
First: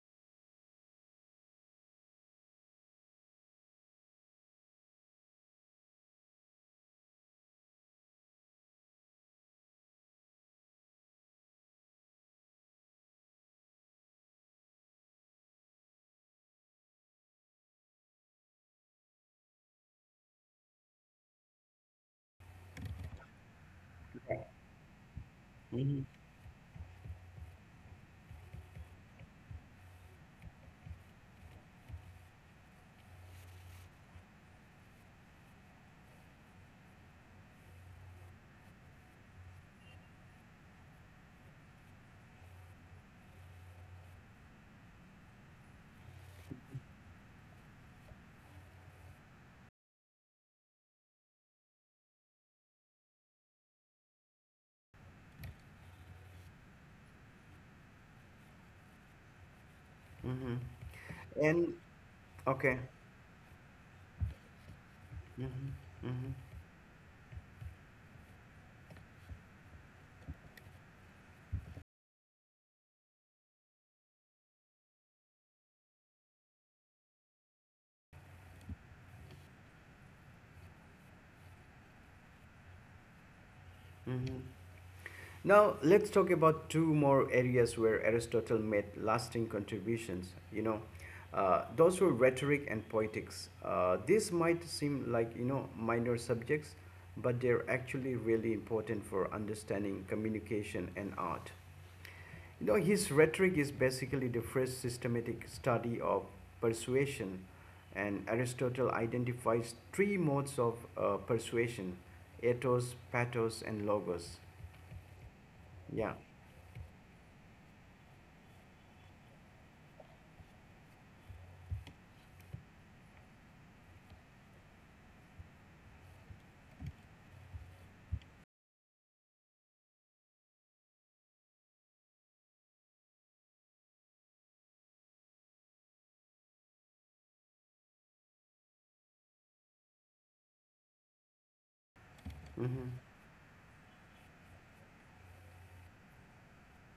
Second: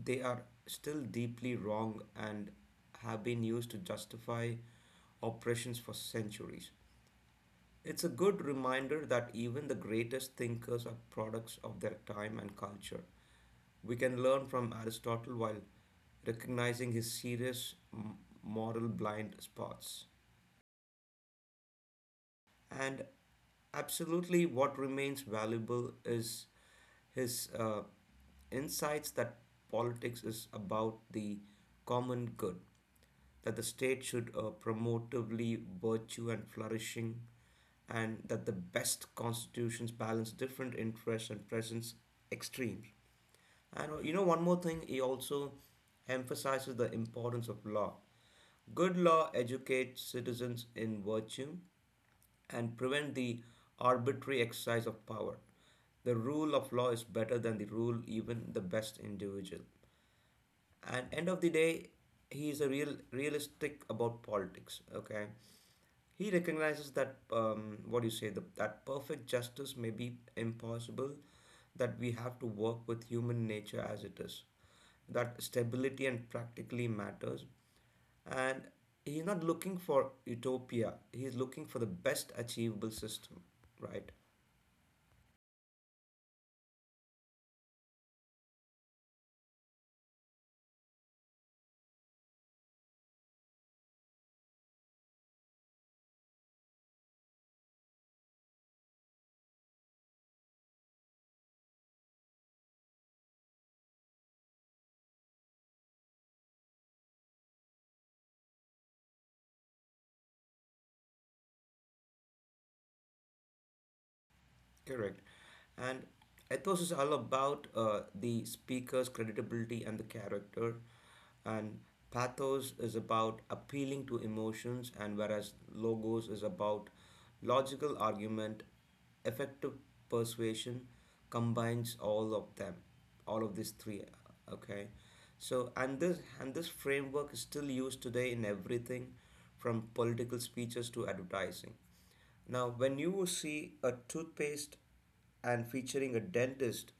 S2: they are still deeply wrong and have been used to justify oppressions for centuries. It's a good reminder that even the greatest thinkers are products of their time and culture. We can learn from Aristotle while recognizing his serious moral blind spots. And absolutely, what remains valuable is his uh, insights that politics is about the common good, that the state should uh, promotively virtue and flourishing, and that the best constitutions balance different interests and presents extremes. And uh, you know, one more thing, he also emphasizes the importance of law. Good law educates citizens in virtue and prevent the arbitrary exercise of power. The rule of law is better than the rule even the best individual.
S1: mm-hmm.
S2: And end of the
S1: And
S2: day, he is a
S1: okay.
S2: real realistic about politics. Okay,
S1: Mm-hmm, mm-hmm,
S2: he recognizes that um, what do you say the, that perfect justice may be impossible, that we have to work with human nature as it is, that stability and practically matters, and he's not looking for utopia. He's looking for the best achievable system, right?
S1: mm-hmm. Now let's talk about two more areas where Aristotle made lasting contributions. You know, uh, those were rhetoric and poetics. Uh, this might seem like you know minor subjects, but they're actually really important for understanding communication and art. You know his rhetoric is basically the first systematic study of persuasion, and Aristotle identifies three modes of uh, persuasion: ethos, pathos, and logos.
S2: Correct. And
S1: Yeah.
S2: ethos is all about uh, the speaker's credibility and the character. And pathos is about appealing to emotions, and whereas logos is about logical argument, effective persuasion combines all of them, all of these three. Okay. So and this and this framework is still used today in everything from political speeches to advertising. Now,
S1: Mm-hmm.
S2: when you see a toothpaste and featuring a dentist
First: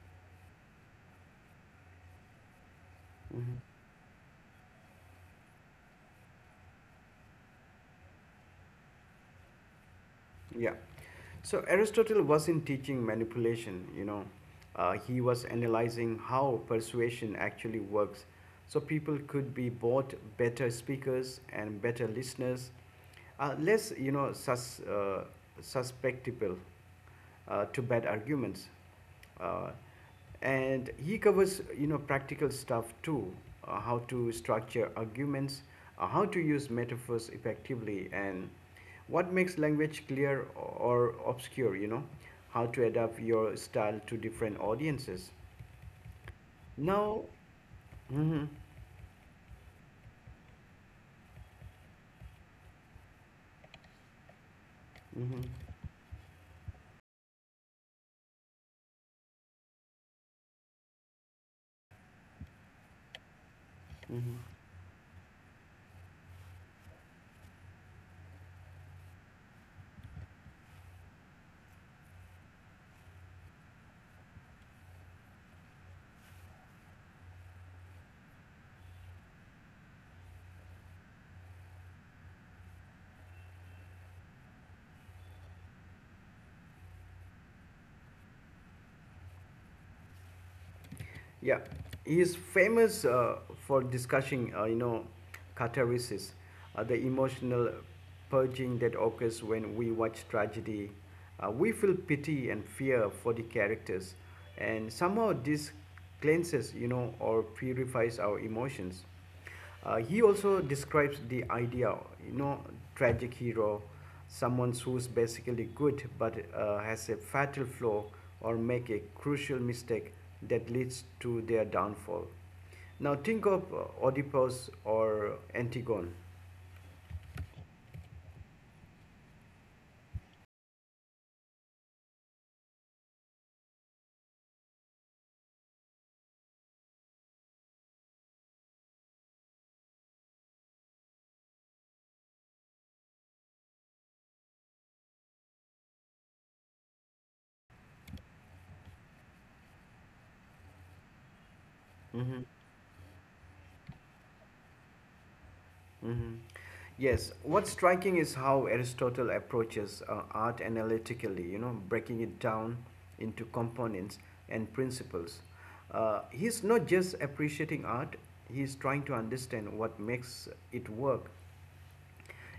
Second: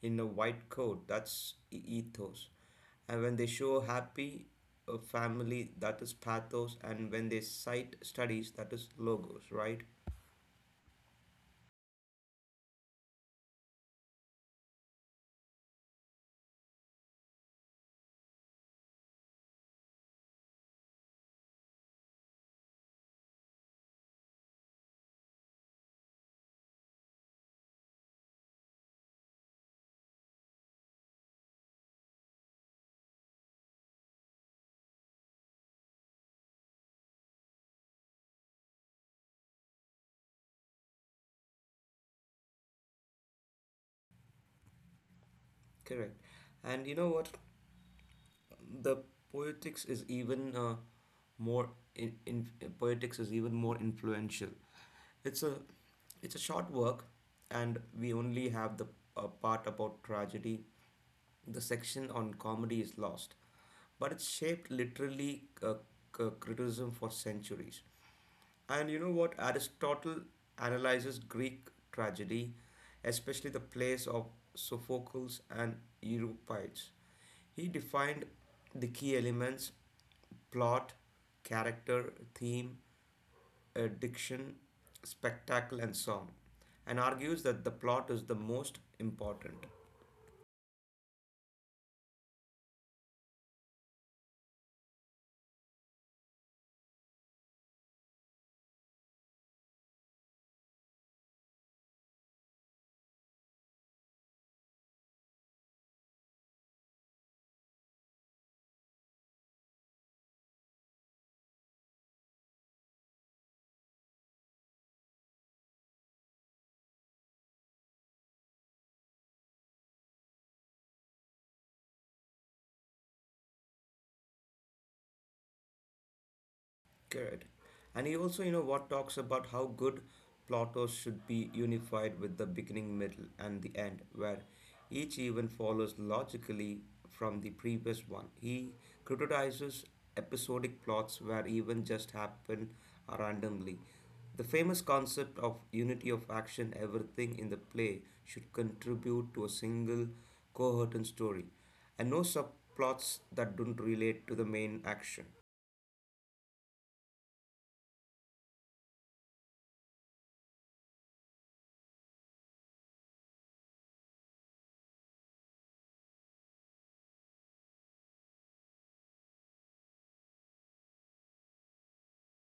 S2: in a white coat, that's e- ethos. And when they
S1: Mm-hmm.
S2: show a happy a family, that is pathos. And when they cite studies, that is logos, right?
S1: Yeah. So Aristotle wasn't teaching manipulation, you know. Uh, he was analyzing how persuasion actually works. So people could be both better speakers and better listeners, uh, less, you know, sus, uh, susceptible uh, to bad arguments. Uh, and he covers, you know, practical stuff too, uh, how to structure arguments, uh, how to use metaphors effectively, and what makes language clear or obscure you know how to adapt your style to different audiences
S2: Correct. And you know
S1: now.
S2: what?
S1: Mhm,
S2: The poetics is even uh, more in, in poetics is even more influential. It's
S1: mhm.
S2: a it's a short work, and we only have the uh, part about tragedy. The section on comedy is lost, but it shaped literally uh, c- criticism for centuries. And you know what? Aristotle analyzes Greek tragedy, especially the plays of Sophocles and Euripides. He defined the key elements plot, character, theme, uh, diction, spectacle, and song, and argues that the plot is the most important.
S1: Yeah, he is famous uh, for discussing uh, you know catharsis, uh, the emotional purging that occurs when we watch tragedy. Uh, we feel pity and fear for the characters, and somehow this cleanses, you know, or purifies our emotions. Uh, he also describes the idea, you know, tragic hero, someone who's basically good but uh, has a fatal flaw or make a crucial mistake that leads to their downfall. Now think of uh, Oedipus or Antigone.
S2: Correct. And he also, you know, what talks about how good plotters should be unified with the beginning, middle, and the end, where each event follows logically from the previous one. He criticizes episodic plots where events just happen randomly. The famous concept of unity of action, everything in the play should contribute to a single coherent story, and no
S1: Hmm.
S2: subplots that don't relate to the main action.
S1: Hmm. Yes, what's striking is how Aristotle approaches uh, art analytically, you know, breaking it down into components and principles. Uh, he's not just appreciating art, he's trying to understand what makes it work.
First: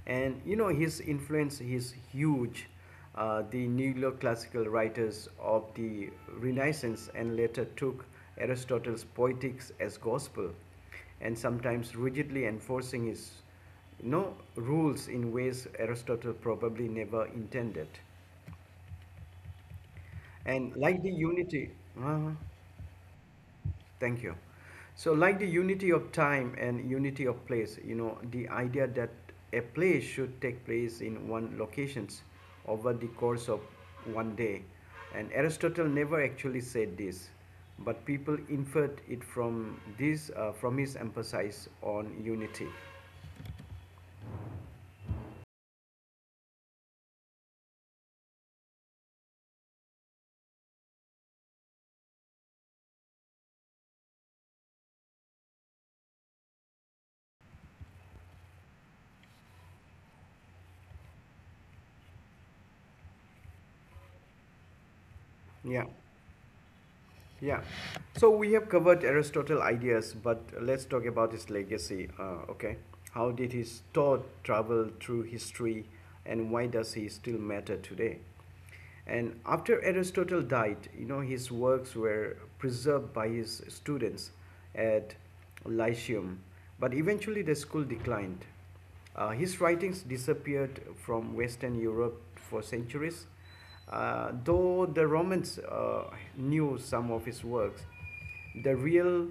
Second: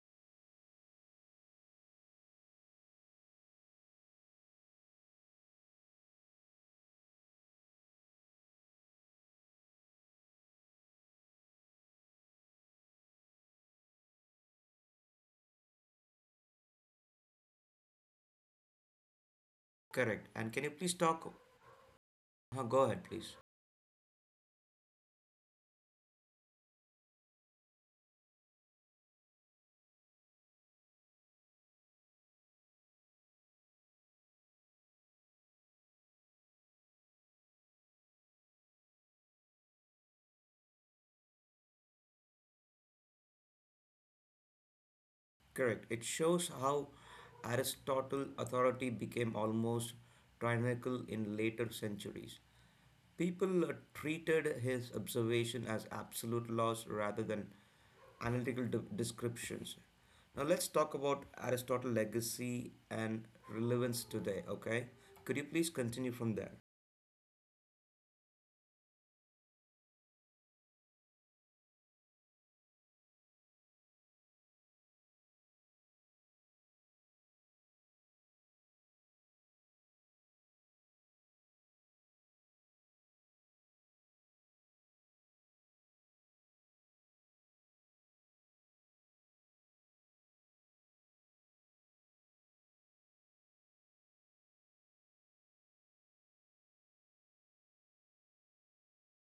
S1: And you know his influence is huge. Uh, the neoclassical writers of the Renaissance and later took Aristotle's poetics as gospel, and sometimes rigidly enforcing his you know rules in ways Aristotle probably never intended.
S2: Correct. And can you
S1: And
S2: please
S1: like the
S2: talk?
S1: unity. Uh-huh.
S2: Uh, go ahead, please.
S1: Thank you. So, like the unity of time and unity of place, you know, the idea that a play should take place in one locations over the course of one day, and Aristotle never actually said this, but people inferred it from this, uh, from his emphasis on unity.
S2: Correct. It shows how Aristotle authority became almost tyrannical in later centuries. People uh, treated his observation as absolute laws rather than analytical de- descriptions. Now let's talk about Aristotle's legacy and relevance today, okay? Could you please
S1: Yeah.
S2: continue from there?
S1: Yeah. So we have covered Aristotle's ideas, but let's talk about his legacy. Uh, okay. How did his thought travel through history and why does he still matter today? And after Aristotle died, you know, his works were preserved by his students at Lyceum, but eventually the school declined. Uh, his writings disappeared from Western Europe for centuries, uh, though the Romans uh, knew some of his works. The real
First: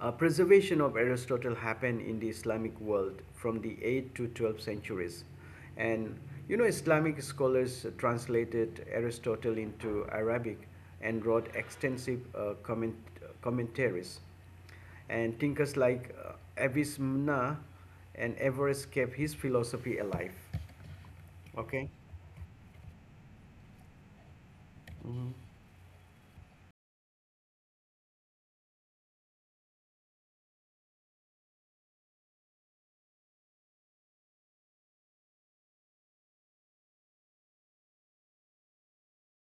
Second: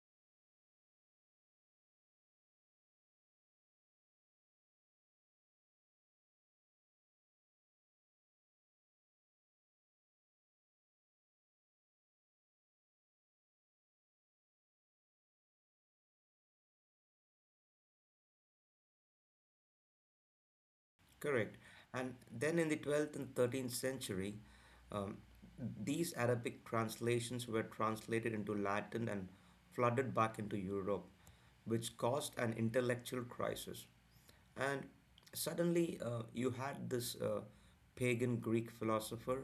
S1: uh, preservation of Aristotle happened in the Islamic world from the eighth to twelfth centuries. And you know, Islamic scholars translated Aristotle into Arabic and wrote extensive uh, comment, commentaries. And thinkers like uh, Avicenna and Everest kept his philosophy alive.
S2: Correct.
S1: Okay?
S2: And then in the twelfth and thirteenth century, um,
S1: Mm-hmm.
S2: these Arabic translations were translated into Latin and flooded back into Europe, which caused an intellectual crisis. And suddenly, uh, you had this uh, pagan Greek philosopher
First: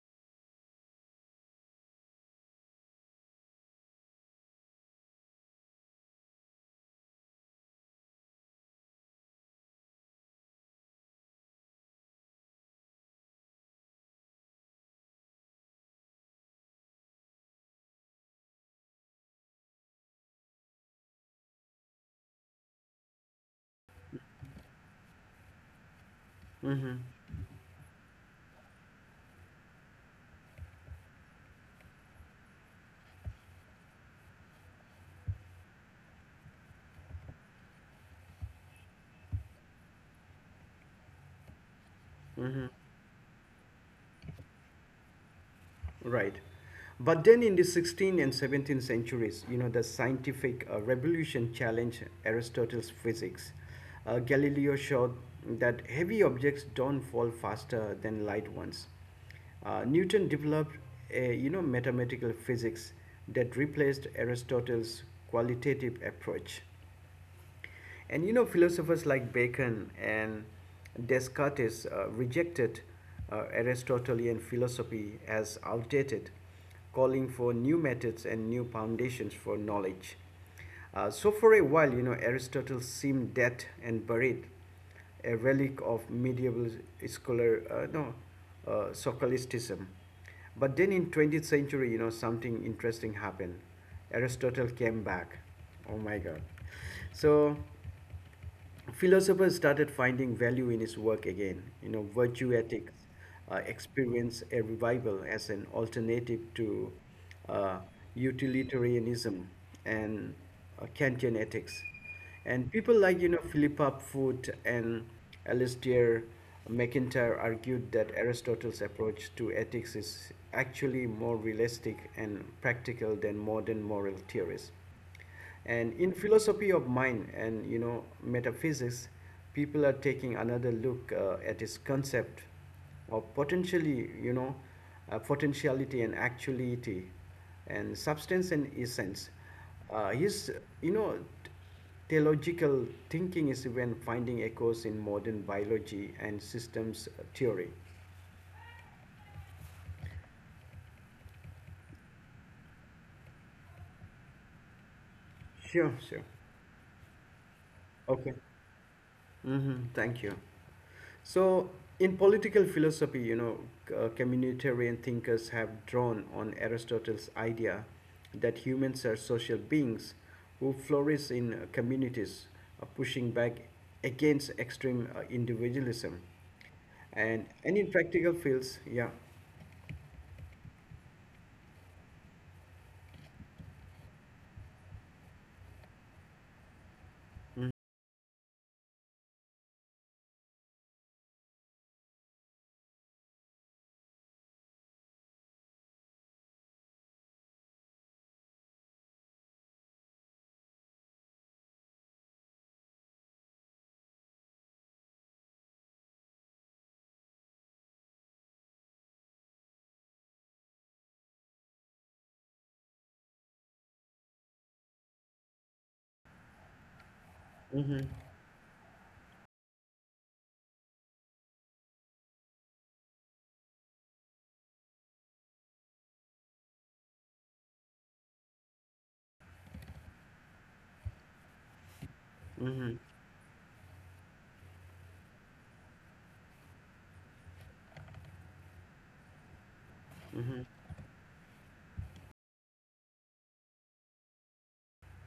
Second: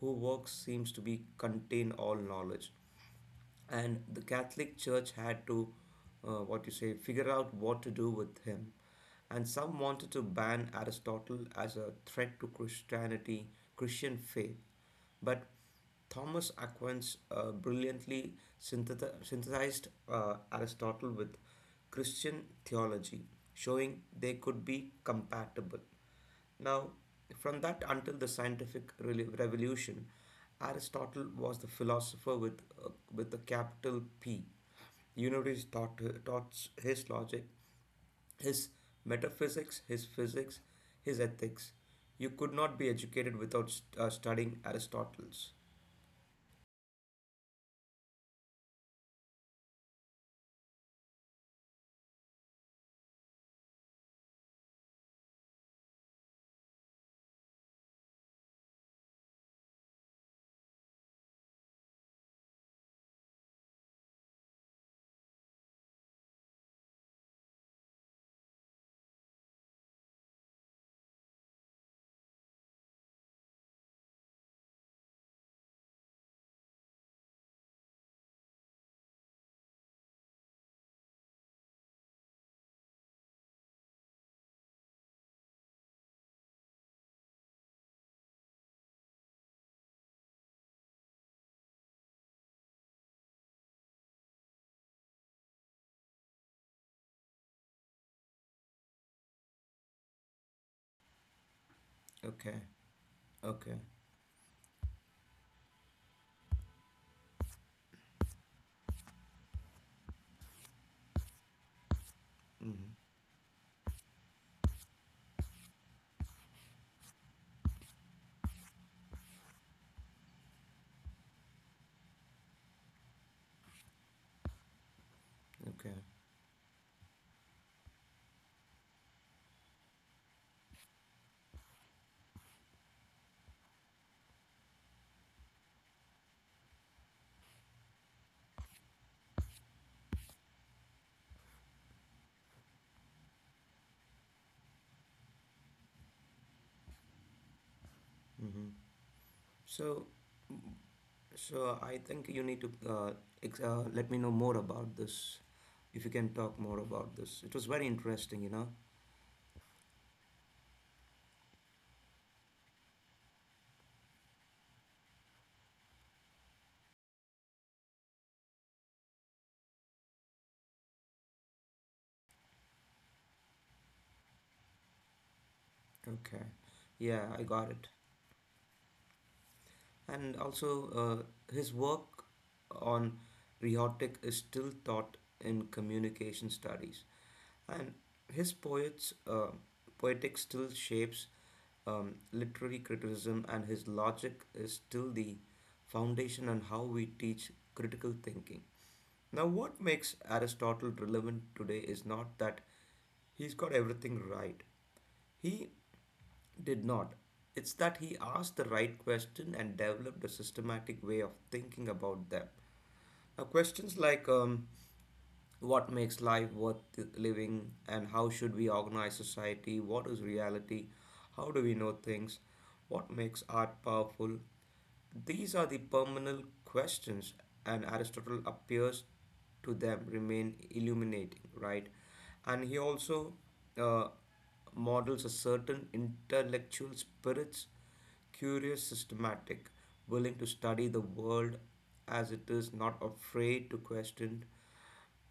S2: whose work seems to be contain all knowledge, and the Catholic Church had to, uh, what you say, figure out what to do with him. And some wanted to ban Aristotle as a threat to Christianity, Christian faith. But Thomas Aquinas uh, brilliantly synthet- synthesized uh, Aristotle with Christian theology, showing they could be compatible. Now, from that until the scientific rel- revolution, Aristotle was the philosopher with uh, with a capital P. Universities taught uh, taught his logic, his metaphysics, his physics, his ethics. You could
S1: Mm-hmm.
S2: not be educated without st- uh, studying Aristotle's.
S1: Right. But then in the sixteenth and seventeenth centuries, you know, the scientific uh, revolution challenged Aristotle's physics. Uh, Galileo showed that heavy objects don't fall faster than light ones. Uh, Newton developed a, you know, mathematical physics that replaced Aristotle's qualitative approach. And you know, philosophers like Bacon and Descartes uh, rejected uh, Aristotelian philosophy as outdated, calling for new methods and new foundations for knowledge. Uh, so, for a while, you know, Aristotle seemed dead and buried, a relic of medieval scholar, uh, no, uh, Sophilisticism. But then in twentieth century, you know, something interesting happened. Aristotle came back. Oh my God. So philosophers started finding value in his work again. You know, virtue
S2: Okay,
S1: ethics uh,
S2: okay,
S1: experienced a revival as an alternative to uh, utilitarianism and uh, Kantian ethics. And
S2: mm-hmm.
S1: people like you know Philippa Foot and Alistair McIntyre argued that Aristotle's approach to ethics is actually more realistic and practical than modern moral theories. And
S2: Okay.
S1: in philosophy of mind and you know metaphysics, people are taking another look uh, at his concept of potentially you know uh, potentiality and actuality and substance and essence. Uh, his you know teleological thinking is even finding echoes in modern biology and systems theory.
S2: Mm-hmm. So, So I think you need to uh, ex uh, let me know more about this.
S1: Sure,
S2: If you
S1: sure.
S2: can talk more about this, it was very
S1: Okay.
S2: interesting, you know.
S1: Mm-hmm. Thank you. So, in political philosophy, you know, c- uh, communitarian thinkers have drawn on Aristotle's idea that humans are social beings who flourish in uh, communities, uh, pushing back against extreme uh, individualism.
S2: Okay, yeah, I
S1: And,
S2: got
S1: and
S2: it.
S1: in practical fields, yeah.
S2: And also, uh, his work on rhetoric is still taught in communication studies, and his poets, uh, poetics still shapes um, literary criticism, and his logic is still the foundation on how we teach critical thinking. Now, what makes Aristotle relevant today is not that he's got everything right. He did not. It's that he asked the right question and developed a systematic way of thinking about them. Uh, questions like um, what makes life worth living and how should we organize society? What is reality? How do we know things? What makes art powerful? These are the permanent questions, and Aristotle appears to them remain illuminating, right? And he
S1: Mhm.
S2: also uh, models a certain intellectual spirits curious, systematic, willing to study the world as it is, not afraid to question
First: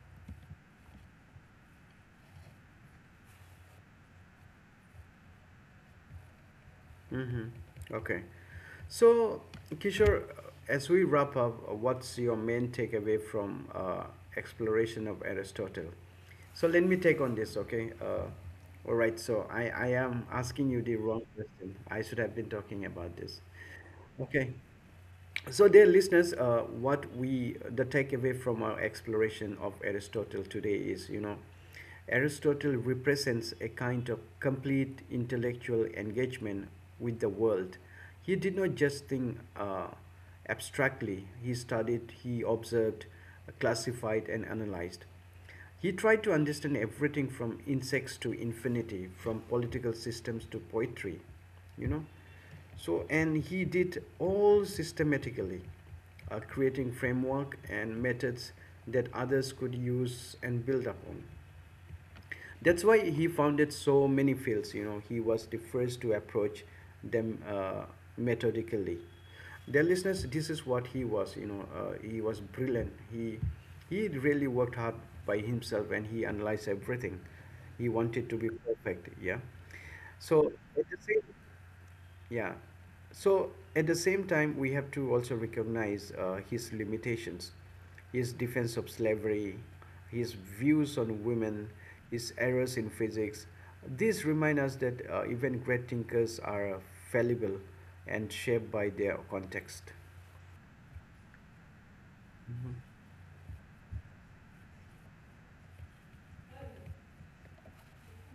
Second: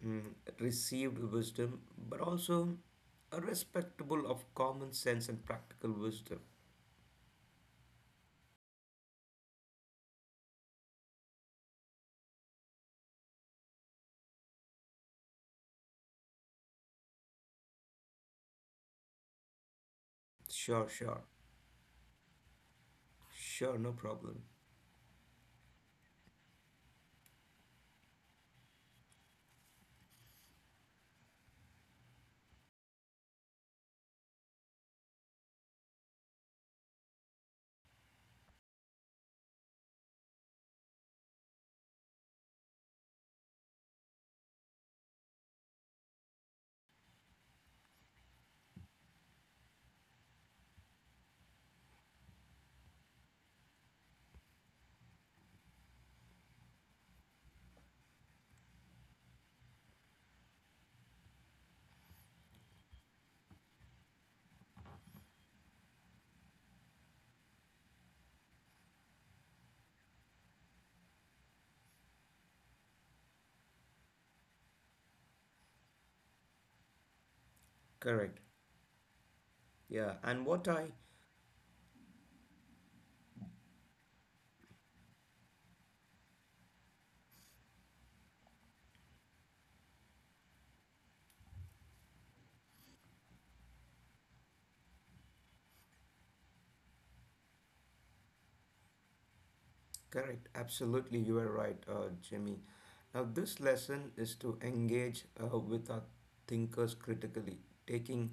S2: mm, received wisdom, but also a respectable of common sense and practical wisdom.
S1: Mm-hmm. Okay. So, Kishore, as we wrap up, uh, what's your main takeaway from uh, exploration of Aristotle? So let me take on this, okay? Uh, all right. So I I am asking you
S2: Sure,
S1: the wrong
S2: sure,
S1: question. I should have been talking about this.
S2: sure, no problem.
S1: Okay. So, dear listeners, uh, what we the takeaway from our exploration of Aristotle today is, you know, Aristotle represents a kind of complete intellectual engagement with the world. He did not just think uh, abstractly. He studied, he observed, classified, and analyzed. He tried to understand everything from insects to infinity, from political systems to poetry, you know. So, and he did all systematically, uh, creating framework and methods that others could use and build upon. That's why he founded so many fields. You know, he was the first to approach them uh, methodically. Dear listeners, this is what he was. You know, uh, he was brilliant. He he really worked hard by himself, and he analyzed everything. He wanted to
S2: Correct.
S1: be perfect. Yeah.
S2: Yeah,
S1: So
S2: and what
S1: at
S2: I
S1: the same yeah. So at the same time, we have to also recognize uh, his limitations, his defense of slavery, his views on women, his errors in physics. These remind us that uh, even great thinkers are uh, fallible and shaped by their context.
S2: correct, absolutely, you are right, uh, Jimmy. Now, this lesson is to engage uh, with our thinkers critically, taking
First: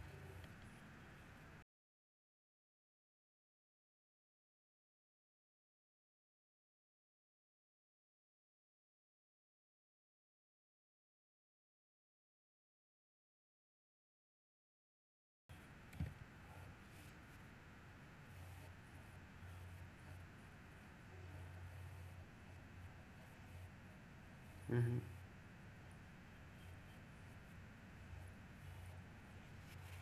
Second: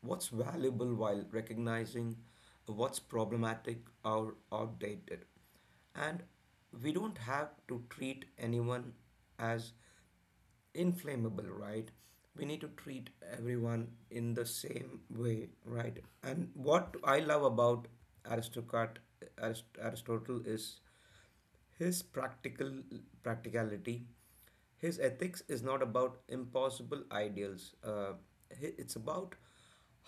S2: what's valuable while recognizing what's problematic or outdated. And we don't have to treat anyone as inflammable, right? We need to treat everyone in the same way, right? And what I love about Aristocrat, Arist- Aristotle is his practical practicality, his
S1: Mm-hmm.
S2: ethics is not about impossible ideals. Uh, hi- it's about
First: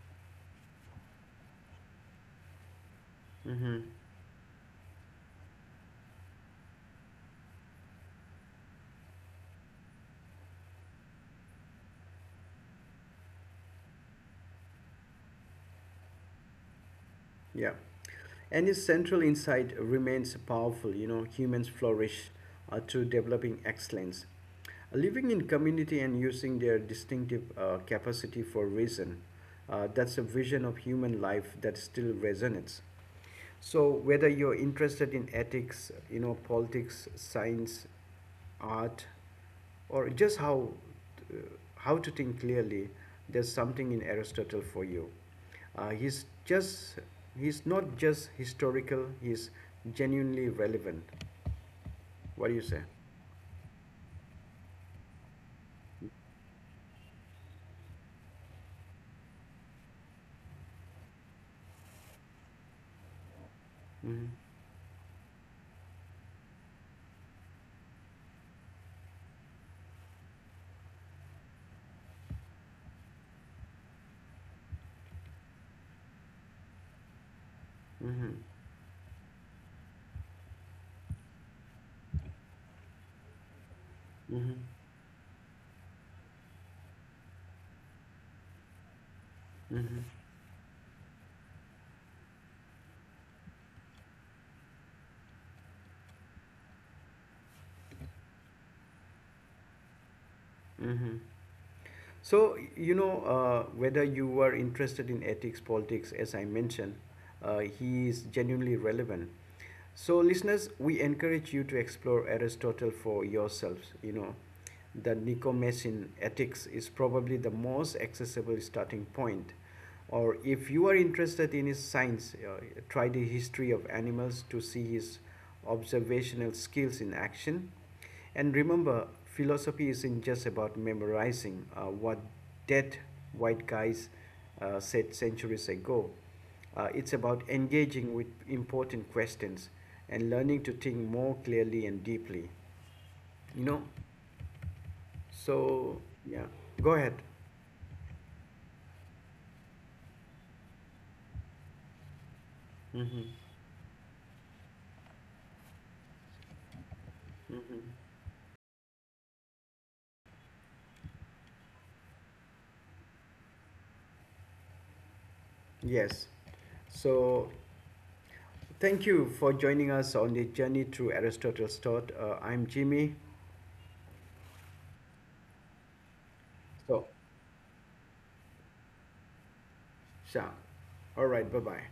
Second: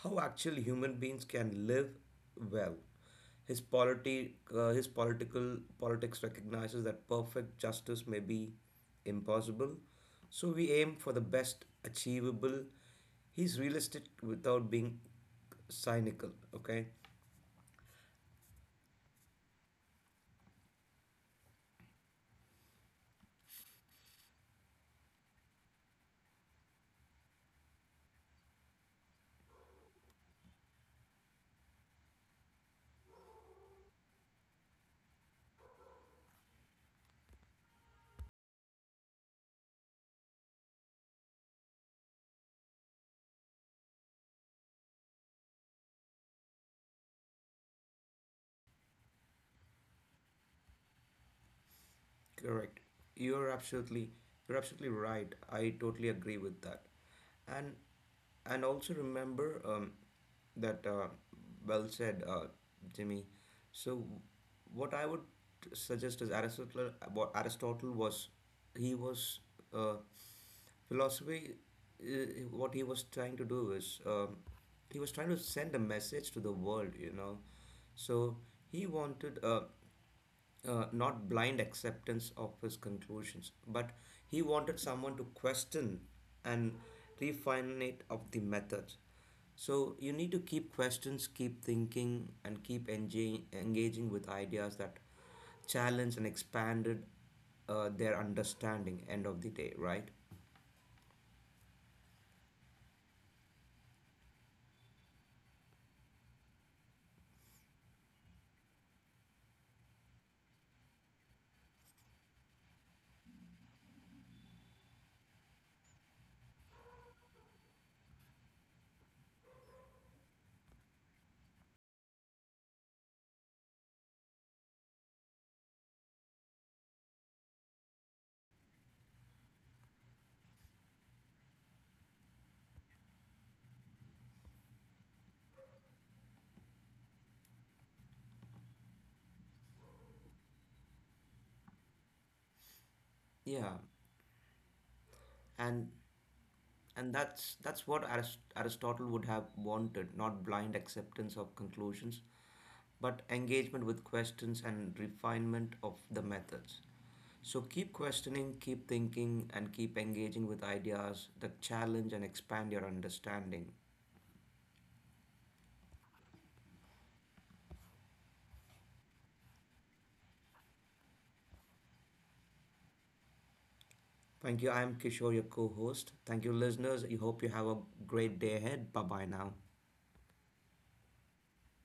S2: how actual human beings can live well. His
S1: Mm-hmm.
S2: polity, uh, his political politics recognizes that perfect justice may be impossible, so we aim for the best achievable. He's realistic without being cynical. Okay,
S1: Yeah. And his central insight remains powerful. You know, humans flourish uh, through developing excellence, living in community and using their distinctive uh, capacity for reason. Uh, that's a vision of human life that still resonates. So whether you're interested in ethics, you know, politics, science, art, or just how uh, how to think clearly, there's something in Aristotle for you. Uh, he's just he's not just historical. He's genuinely relevant. What do you say?
S2: correct. You're absolutely you're absolutely right. I totally agree with that. And and also remember um, that uh, well said, uh, Jimmy. So
S1: Mm-hmm.
S2: what I would suggest is Aristotle. What Aristotle was, he was uh, philosophy. Uh, what he was trying to do is um, he was trying to send a message to the world. You know,
S1: Mm-hmm.
S2: so he wanted. Uh, uh, not blind acceptance of his conclusions, but he
S1: Mm-hmm.
S2: wanted someone to question and refine it of the methods.
S1: Mm-hmm.
S2: So you need to keep questions, keep thinking, and keep enga- engaging with ideas that challenge and expanded uh, their understanding. End of the day, right?
S1: Mm-hmm. So, you know, uh, whether you are interested in ethics, politics, as I mentioned, uh, he is genuinely relevant. So, listeners, we encourage you to explore Aristotle for yourselves. You know, the Nicomachean Ethics is probably the most accessible starting point. Or if you are interested in his science, uh, try the history of animals to see his observational skills in action. And remember, philosophy isn't just about memorizing uh, what dead white guys uh, said centuries ago. Uh, it's about engaging with important questions and learning to think more clearly and deeply. You know?
S2: Yeah, and
S1: So, yeah. Go ahead.
S2: and that's that's what Arist- Aristotle would have wanted, not blind acceptance of conclusions, but
S1: Hmm.
S2: engagement with questions and refinement of the methods. So keep
S1: Hmm.
S2: questioning, keep thinking, and keep engaging with ideas that challenge and expand your understanding.
S1: Yes. So, thank you for joining us on the journey through Aristotle's thought. Uh, I'm Jimmy.
S2: Thank you. I am Kishore, your co host. Thank you,
S1: So,
S2: listeners. I hope you have a great day ahead. Bye bye now.
S1: Sha. All right. Bye bye.